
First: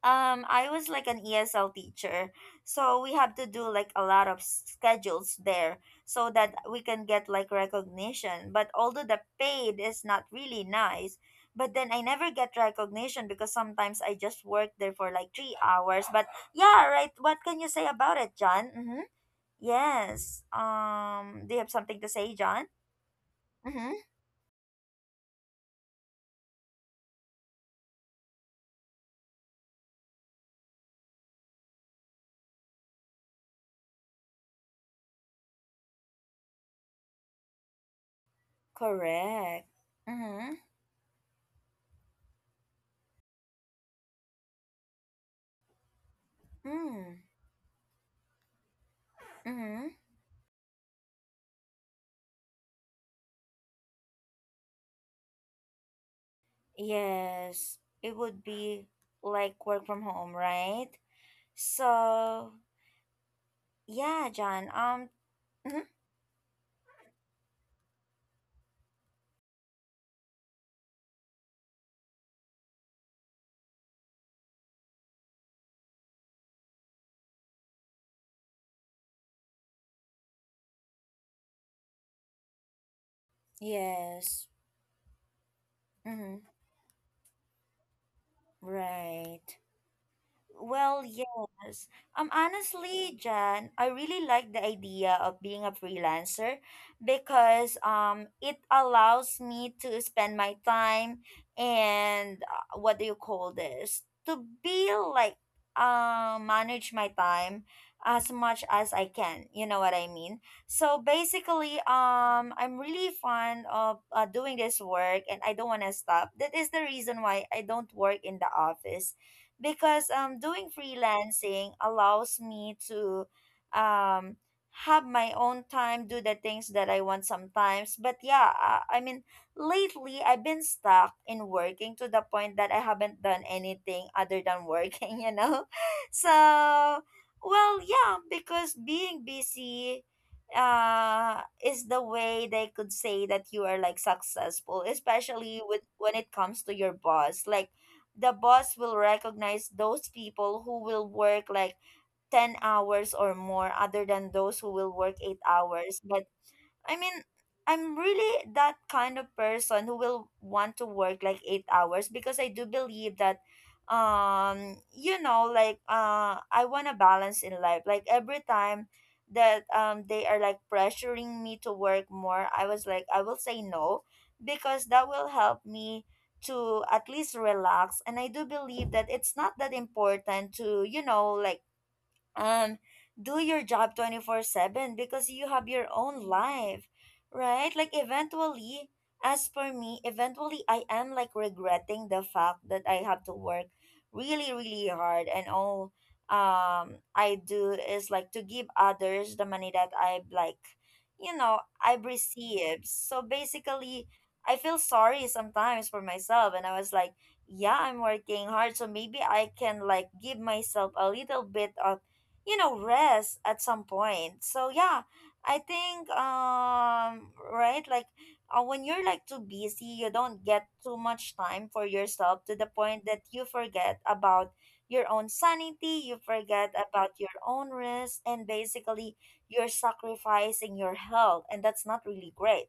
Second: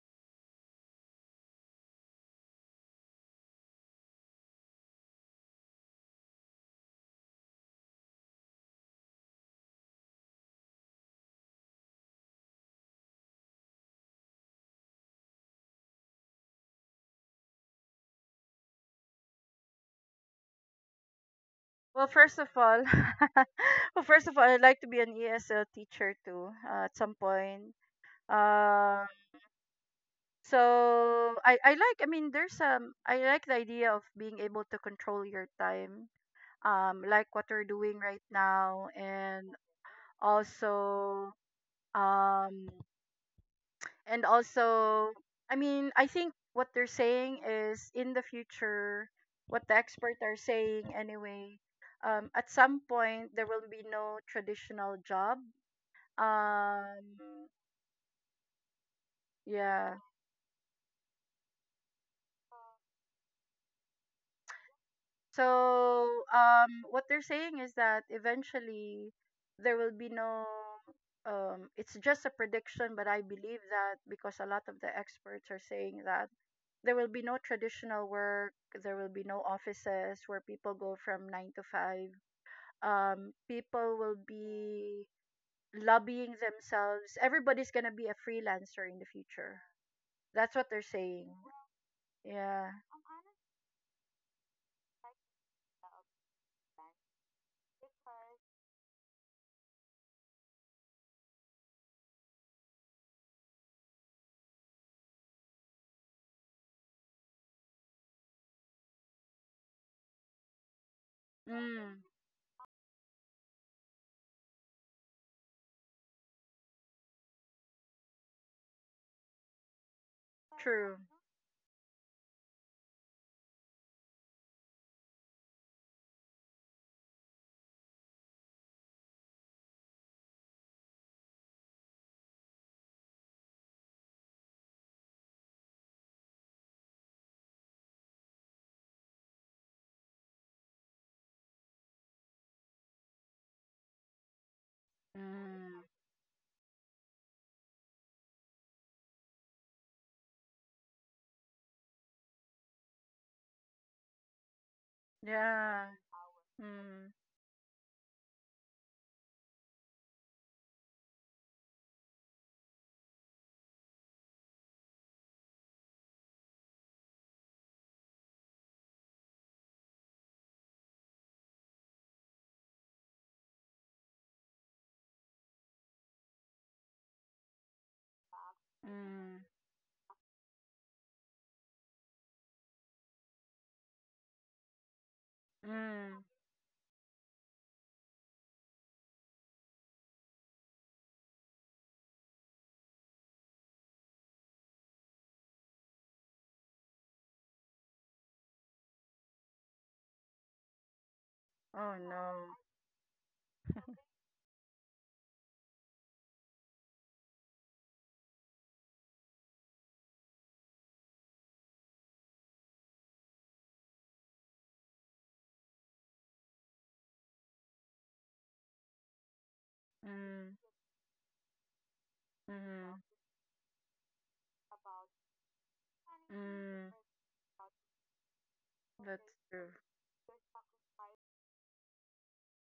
[SPEAKER 1] um, I was like an E S L teacher, so we have to do like a lot of s- schedules there so that we can get like recognition. But although the paid is not really nice, but then I never get recognition because sometimes I just work there for like three hours. But yeah, right. What can you say about it, John? Mm-hmm. Yes. Um, do you have something
[SPEAKER 2] Well,
[SPEAKER 1] to say,
[SPEAKER 2] first of
[SPEAKER 1] John?
[SPEAKER 2] all, [laughs]
[SPEAKER 1] Mm-hmm.
[SPEAKER 2] well, first of all, I'd like to be an E S L teacher too, uh, at some point. Uh, so, I, I like, I mean, there's um, I like the idea of being able to control your time, um, like what we're doing right now, and
[SPEAKER 1] Correct. Mm-hmm.
[SPEAKER 2] also, um and also I mean, I think what they're saying is in the future, what the
[SPEAKER 1] Mm-hmm.
[SPEAKER 2] experts are saying anyway, um at some point there will be no traditional job. um
[SPEAKER 1] Yes, it would be like work
[SPEAKER 2] yeah.
[SPEAKER 1] from home, right? So, yeah, John. Um, mhm,
[SPEAKER 2] So um what they're saying is that eventually there will be no— um it's just a prediction, but I believe that because a lot of the experts are saying that there will be no traditional work. There will be no offices where people go from nine to five. Um people will
[SPEAKER 1] yes.
[SPEAKER 2] be lobbying
[SPEAKER 1] Mm-hmm,
[SPEAKER 2] themselves. Everybody's going to be a freelancer in the
[SPEAKER 1] right.
[SPEAKER 2] future. That's what they're
[SPEAKER 1] Well,
[SPEAKER 2] saying.
[SPEAKER 1] yes. Um,
[SPEAKER 2] Yeah.
[SPEAKER 1] honestly, Jan, I really like the idea of being a freelancer because um, it allows me to spend my time and uh, what do you call this? To be like, uh, manage my time as much as I can. You know what I mean? So basically,
[SPEAKER 2] Mm.
[SPEAKER 1] um, I'm really fond of uh, doing this work and I don't want to stop. That is the reason why I don't work in the office because um doing
[SPEAKER 2] True.
[SPEAKER 1] freelancing allows me to um have my own time, do the things that I want sometimes. But yeah, I, I mean, lately I've been stuck in working to the point that I haven't done anything other than working, [laughs] you know? So, well, yeah, because being busy uh is the way they could say that you are like successful, especially with
[SPEAKER 2] Mm.
[SPEAKER 1] when it comes to your boss. Like, the boss will recognize those people who will work like 10 hours or more other than those who will work 8
[SPEAKER 2] Yeah.
[SPEAKER 1] hours. But I
[SPEAKER 2] Mm.
[SPEAKER 1] mean, I'm really that kind of person who will want to work like eight hours, because I do believe that, um, you know, like uh, I want a balance in life. Like every time that um they are like pressuring me to work more, I was like, I will say no because that will help me to at least relax. And I do believe that it's
[SPEAKER 2] Mm.
[SPEAKER 1] not that important to you know like and do your job twenty-four seven, because you have your
[SPEAKER 2] Mm.
[SPEAKER 1] own life, right? Like eventually, as for me, eventually I am like regretting the fact that I have to work really, really hard, and all um I do is like to give others the money that I've like you know,
[SPEAKER 2] Oh
[SPEAKER 1] I've
[SPEAKER 2] no.
[SPEAKER 1] received. So basically, I feel sorry sometimes for myself, and I was like, yeah, I'm working hard, so maybe I can like give myself a little bit of you know rest at some point. So yeah, I think, um right, like uh, when you're like too busy, you don't
[SPEAKER 2] Mm.
[SPEAKER 1] get too much time for yourself to the
[SPEAKER 2] Mm.
[SPEAKER 1] point that you forget about your own sanity, you forget
[SPEAKER 2] Mm.
[SPEAKER 1] about your own rest, and basically
[SPEAKER 2] That's true.
[SPEAKER 1] you're sacrificing your health, and that's not really great,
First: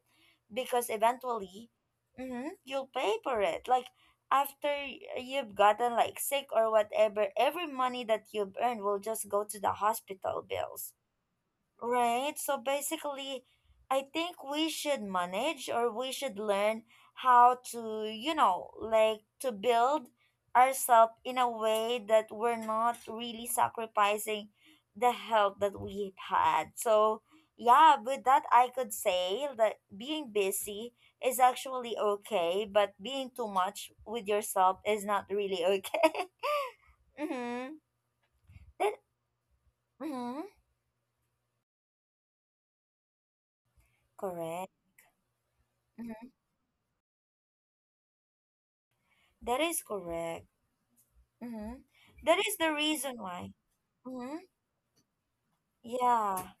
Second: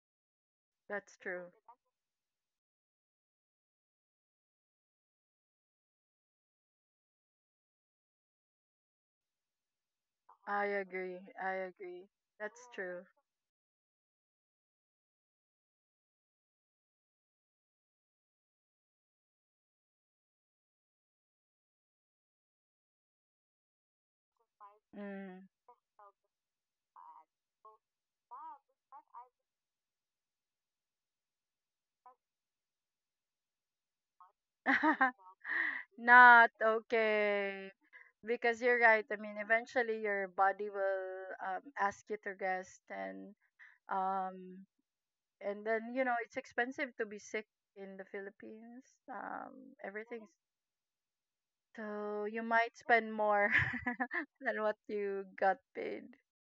[SPEAKER 1] because
[SPEAKER 2] That's true.
[SPEAKER 1] eventually, mm-hmm, you'll pay for it, like after you've gotten like sick or whatever, every money that you've earned will just go to the hospital
[SPEAKER 2] I
[SPEAKER 1] bills.
[SPEAKER 2] agree. I agree.
[SPEAKER 1] Right. So
[SPEAKER 2] That's true.
[SPEAKER 1] basically, I think we should manage, or we should learn how to, you know, like to build ourselves in a way that we're not really sacrificing the
[SPEAKER 2] Mm.
[SPEAKER 1] health that we had. So, yeah, with that, I could say that being busy is actually okay, but being too much with yourself is not
[SPEAKER 2] [laughs]
[SPEAKER 1] really okay.
[SPEAKER 2] Not
[SPEAKER 1] [laughs]
[SPEAKER 2] okay.
[SPEAKER 1] Mm-hmm.
[SPEAKER 2] Because you're
[SPEAKER 1] That,
[SPEAKER 2] right. I mean, eventually your
[SPEAKER 1] mm-hmm.
[SPEAKER 2] body will um, ask you to rest, and, um,
[SPEAKER 1] Correct.
[SPEAKER 2] and then you know
[SPEAKER 1] Mm-hmm.
[SPEAKER 2] it's expensive to be sick in the Philippines.
[SPEAKER 1] That
[SPEAKER 2] Um,
[SPEAKER 1] is
[SPEAKER 2] everything's—
[SPEAKER 1] correct. Mm-hmm.
[SPEAKER 2] so
[SPEAKER 1] That
[SPEAKER 2] you
[SPEAKER 1] is the
[SPEAKER 2] might spend
[SPEAKER 1] reason why.
[SPEAKER 2] more [laughs]
[SPEAKER 1] Mm-hmm.
[SPEAKER 2] than what you got paid.
[SPEAKER 1] Yeah.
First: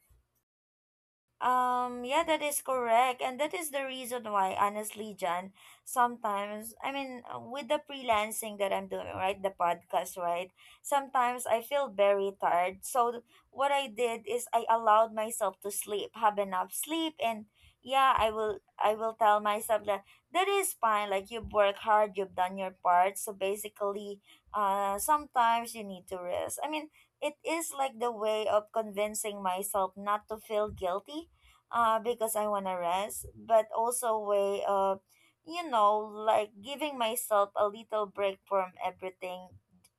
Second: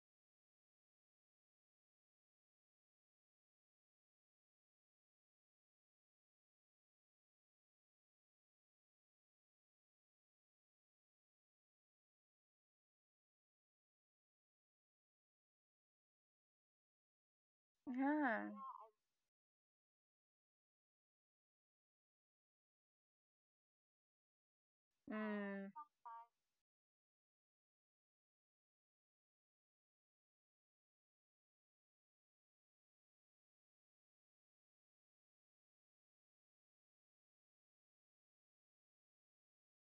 [SPEAKER 1] Um, yeah, that is correct. And that is the reason why, honestly, John, sometimes, I mean, uh, with the freelancing that I'm doing, right, the podcast, right, sometimes I feel very tired. So th- what I did is I allowed myself to sleep, have enough sleep. And yeah, I
[SPEAKER 2] Yeah.
[SPEAKER 1] will, I will tell myself that that is fine. Like, you've worked hard, you've done your part. So basically, uh, sometimes
[SPEAKER 2] Mm.
[SPEAKER 1] you need to rest. I mean, it is like the way of convincing myself not to feel guilty, uh, because I want to rest, but also way of, you know, like giving myself a little break from everything,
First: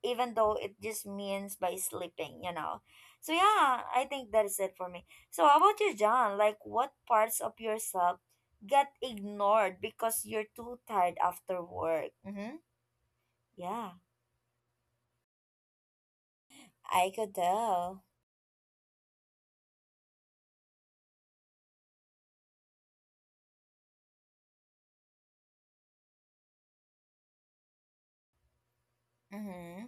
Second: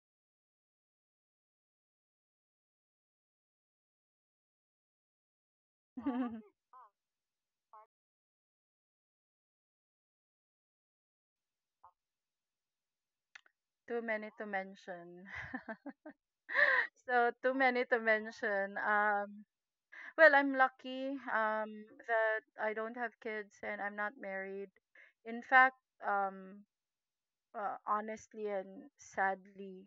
[SPEAKER 1] even though it just means by sleeping, you know. So yeah, I think that is it for me. So how about you, John?
[SPEAKER 2] [laughs]
[SPEAKER 1] Like, what parts of yourself get ignored because you're too tired after work? Mm-hmm. Yeah,
[SPEAKER 2] Too many to mention.
[SPEAKER 1] I
[SPEAKER 2] So
[SPEAKER 1] could
[SPEAKER 2] too many to
[SPEAKER 1] tell.
[SPEAKER 2] mention. Um, well, I'm lucky, um, that I don't have kids and I'm not married. In fact, um, uh, honestly and
[SPEAKER 1] Mm-hmm.
[SPEAKER 2] sadly,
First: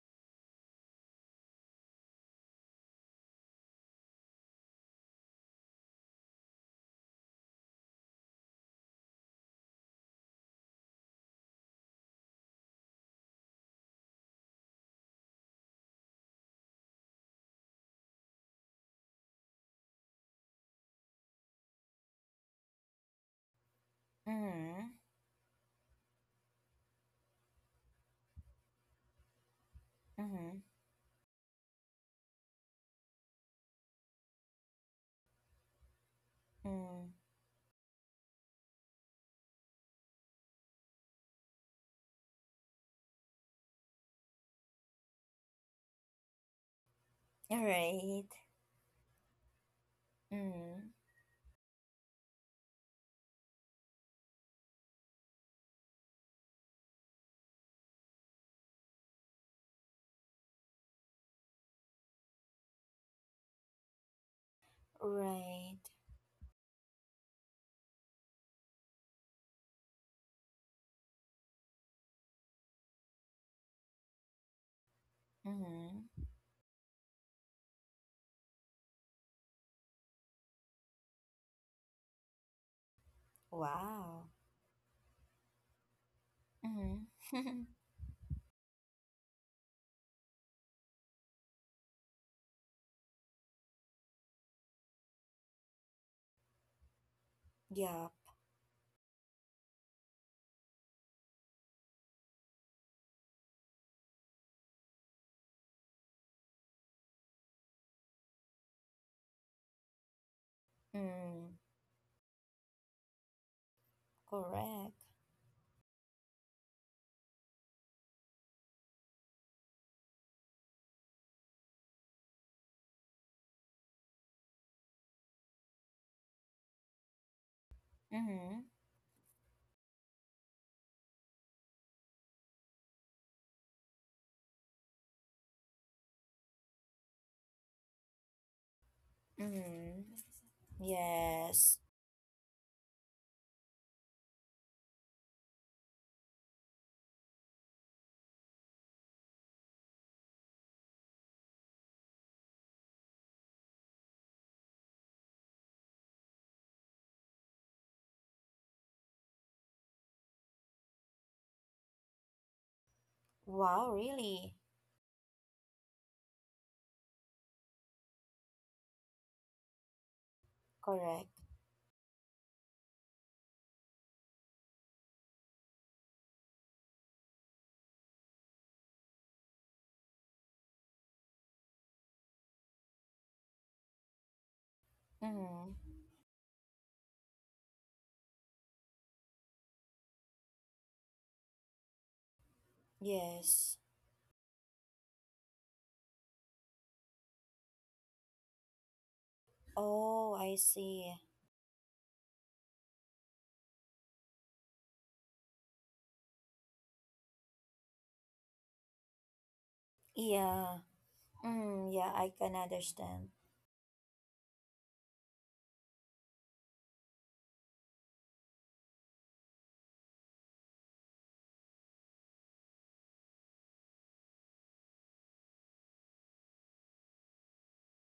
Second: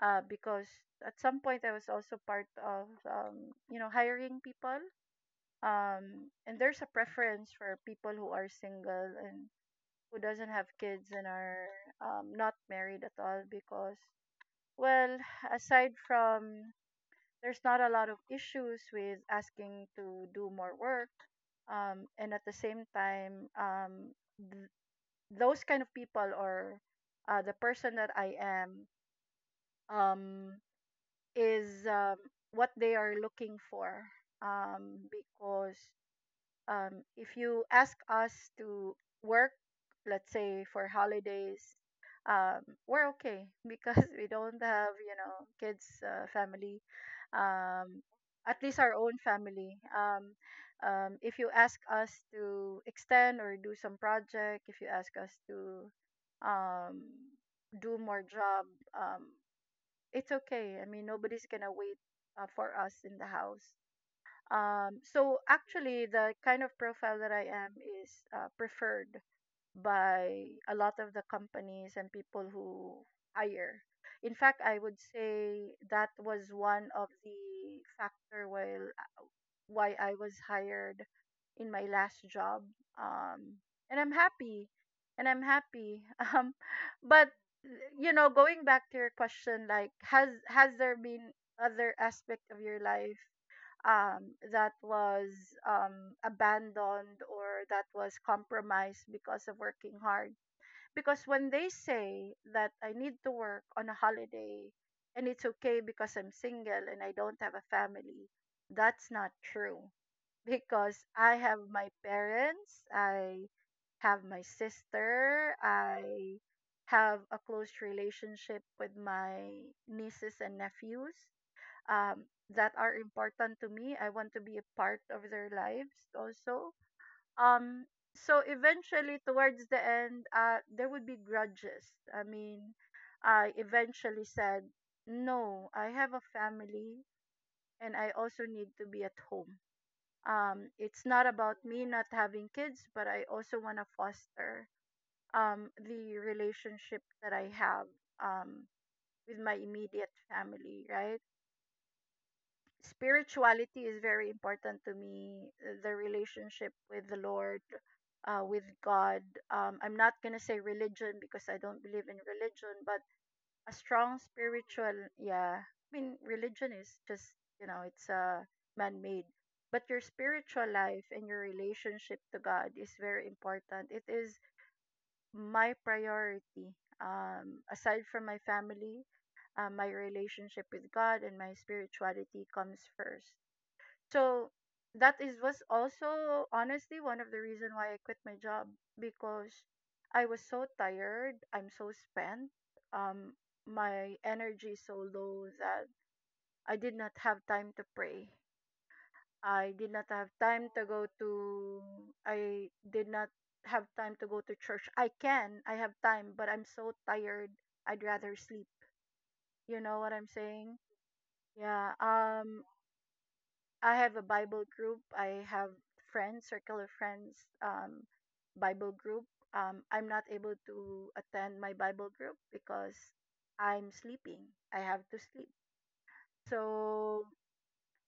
[SPEAKER 2] uh, because at some point I was also part of, um, you know, hiring people. Um, and there's a preference for people who are single and who doesn't have kids and are, um, not married at all because, well, aside from there's not a lot of issues with asking to do more work, um, and at the same time, um, th-
[SPEAKER 1] Mm-hmm.
[SPEAKER 2] those kind of people, or uh, the person that I am, um,
[SPEAKER 1] Mm-hmm.
[SPEAKER 2] is, um, what they are looking for, um, because, um,
[SPEAKER 1] Mm.
[SPEAKER 2] if you ask us to work, let's say for holidays, um, we're okay [laughs] because we don't have, you know, kids, uh, family, um,
[SPEAKER 1] Right.
[SPEAKER 2] at least our own family. Um,
[SPEAKER 1] Mm.
[SPEAKER 2] um, if you ask us to extend or do some project, if you ask us to, um, do more job, um, it's okay. I mean, nobody's gonna wait uh, for us in the house. Um, so
[SPEAKER 1] Right.
[SPEAKER 2] actually, the kind of profile that I am is uh, preferred by a lot of the companies and people who hire. In fact, I would say that
[SPEAKER 1] Mm-hmm.
[SPEAKER 2] was one of the factor while why I was hired in my last job. Um, and I'm
[SPEAKER 1] Wow.
[SPEAKER 2] happy, and I'm happy. [laughs] Um, but
[SPEAKER 1] Mm-hmm. [laughs]
[SPEAKER 2] you know, going back to your question, like, has has there been other aspect of your life, um, that was, um, abandoned or that
[SPEAKER 1] Yeah.
[SPEAKER 2] was compromised because of working hard. Because when they say that I need to work on a holiday and it's okay because I'm single and I don't have a family, that's not true. [laughs] Because I
[SPEAKER 1] Mm,
[SPEAKER 2] have my parents, I have my
[SPEAKER 1] correct.
[SPEAKER 2] sister, I have a close relationship with my nieces and nephews, um, that are important to me. I want to be a part of their lives also. Um, so
[SPEAKER 1] Mm-hmm.
[SPEAKER 2] eventually, towards the end, uh, there would be grudges. I mean, I eventually said, no, I have a family and I also need to be at home.
[SPEAKER 1] Mm-hmm.
[SPEAKER 2] Um, it's not about
[SPEAKER 1] Yes.
[SPEAKER 2] me not having kids, but I also want to foster, um, the relationship that I have, um, with my immediate family, right? Spirituality is very important to me, uh, the relationship with the Lord, uh, with God. um, I'm not going to say religion because I don't believe in religion, but a
[SPEAKER 1] Wow,
[SPEAKER 2] strong
[SPEAKER 1] really?
[SPEAKER 2] spiritual— yeah, I mean, religion is just, you know, it's uh, man-made, but your spiritual life and
[SPEAKER 1] Correct.
[SPEAKER 2] your relationship to God is very important. It is my priority, um, aside from my family. Uh, my relationship with God and my spirituality comes first. So that is— was
[SPEAKER 1] Mm-hmm.
[SPEAKER 2] also honestly one of the reason why I quit my job, because I was so tired, I'm so spent, um
[SPEAKER 1] Yes.
[SPEAKER 2] my energy is so low that I did not have time to pray. I did not have
[SPEAKER 1] Oh, I
[SPEAKER 2] time to go
[SPEAKER 1] see.
[SPEAKER 2] to— I did not have time to go to church. I can, I have time, but I'm so tired. I'd rather sleep. You know what I'm
[SPEAKER 1] Yeah.
[SPEAKER 2] saying?
[SPEAKER 1] Mm,
[SPEAKER 2] Yeah.
[SPEAKER 1] yeah, I can
[SPEAKER 2] Um
[SPEAKER 1] understand.
[SPEAKER 2] I have a Bible group. I have friends, circle of friends, um, Bible group. Um, I'm not able to attend my Bible group because I'm sleeping. I have to sleep. So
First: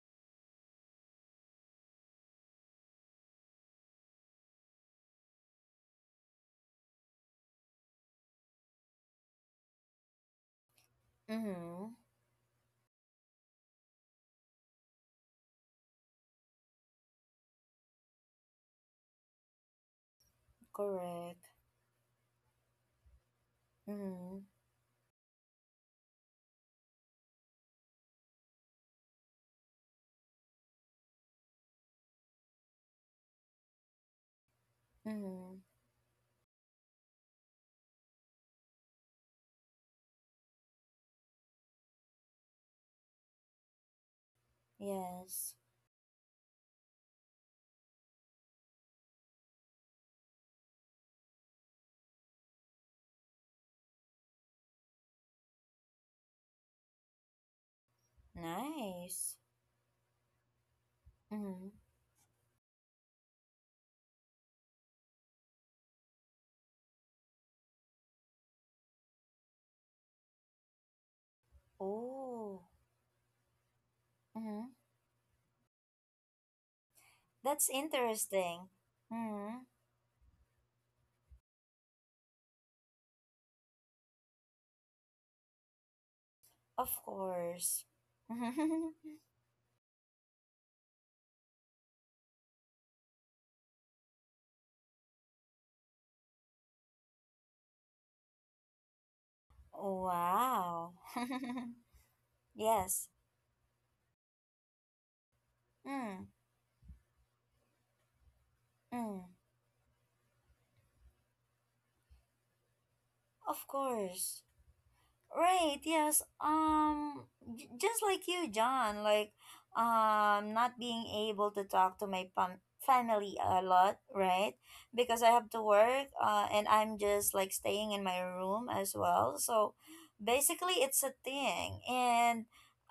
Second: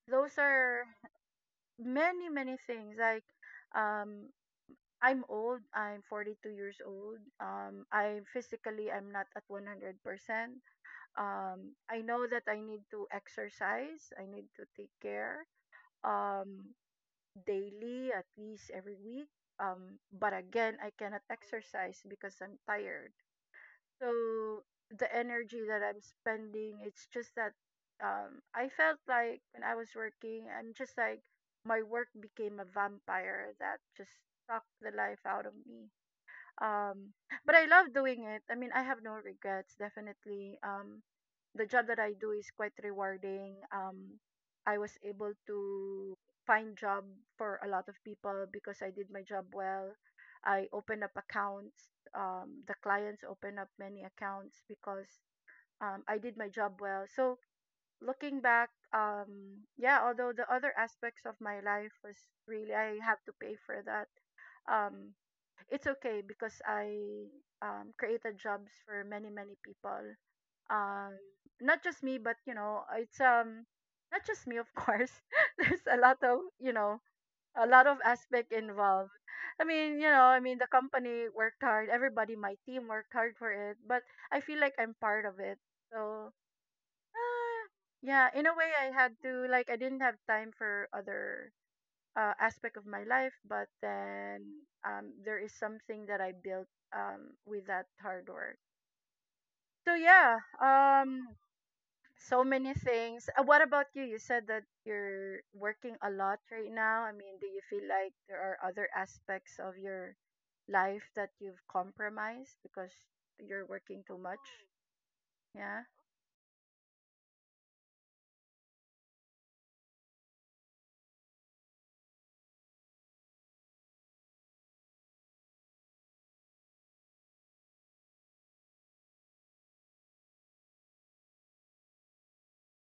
[SPEAKER 2] those are many, many things. Like, um, I'm old. I'm forty-two years old. Um, I physically I'm not at one hundred percent. Um,
[SPEAKER 1] Mm-hmm.
[SPEAKER 2] I know that I need to exercise. I need to take care. Um, Daily, at least every week. Um, but again, I cannot
[SPEAKER 1] Correct.
[SPEAKER 2] exercise because I'm tired.
[SPEAKER 1] Mm-hmm.
[SPEAKER 2] So the energy that I'm spending, it's just that, um, I felt like when I was working, I'm just like my work became a vampire that just sucked the life out of
[SPEAKER 1] Mm-hmm.
[SPEAKER 2] me. Um, but I love doing it. I mean, I have no regrets, definitely. Um, the job that I do is quite rewarding. Um, I was able
[SPEAKER 1] Yes.
[SPEAKER 2] to find job for a lot of people because I did my job well. I opened up accounts. Um, the clients opened up many accounts because, um, I did my job well. So looking back,
[SPEAKER 1] Nice.
[SPEAKER 2] um, yeah, although the other aspects of my
[SPEAKER 1] Mm-hmm.
[SPEAKER 2] life was, really I have to pay for that. Um, it's okay because I, um, created jobs for many, many people, um not just me, but you
[SPEAKER 1] Oh.
[SPEAKER 2] know it's um not just me, of
[SPEAKER 1] Mm-hmm.
[SPEAKER 2] course. [laughs] There's a lot of, you know, a
[SPEAKER 1] That's
[SPEAKER 2] lot of aspect
[SPEAKER 1] interesting.
[SPEAKER 2] involved.
[SPEAKER 1] Mm-hmm.
[SPEAKER 2] I mean, you know, I mean, the company worked hard, everybody, my team worked hard for it, but I feel like I'm part of it. So,
[SPEAKER 1] Of
[SPEAKER 2] ah,
[SPEAKER 1] course.
[SPEAKER 2] yeah, in a way I had
[SPEAKER 1] [laughs]
[SPEAKER 2] to, like, I didn't have time for other uh, aspect of my life, but then um there is something that I built, um with that hard work. So yeah,
[SPEAKER 1] Wow.
[SPEAKER 2] um
[SPEAKER 1] [laughs]
[SPEAKER 2] so many
[SPEAKER 1] Yes.
[SPEAKER 2] things. Uh, what about you? You said that you're working a
[SPEAKER 1] Mm,
[SPEAKER 2] lot right now. I mean, do you feel like there are other
[SPEAKER 1] mm.
[SPEAKER 2] aspects of your life that you've compromised because you're
[SPEAKER 1] Of
[SPEAKER 2] working too much?
[SPEAKER 1] course. Right,
[SPEAKER 2] Yeah.
[SPEAKER 1] yes. Um j- just like you, John, like um not being able to talk to my fam- family a lot, right? Because I have to work, uh and I'm just like staying in my room as well. So basically it's a thing. And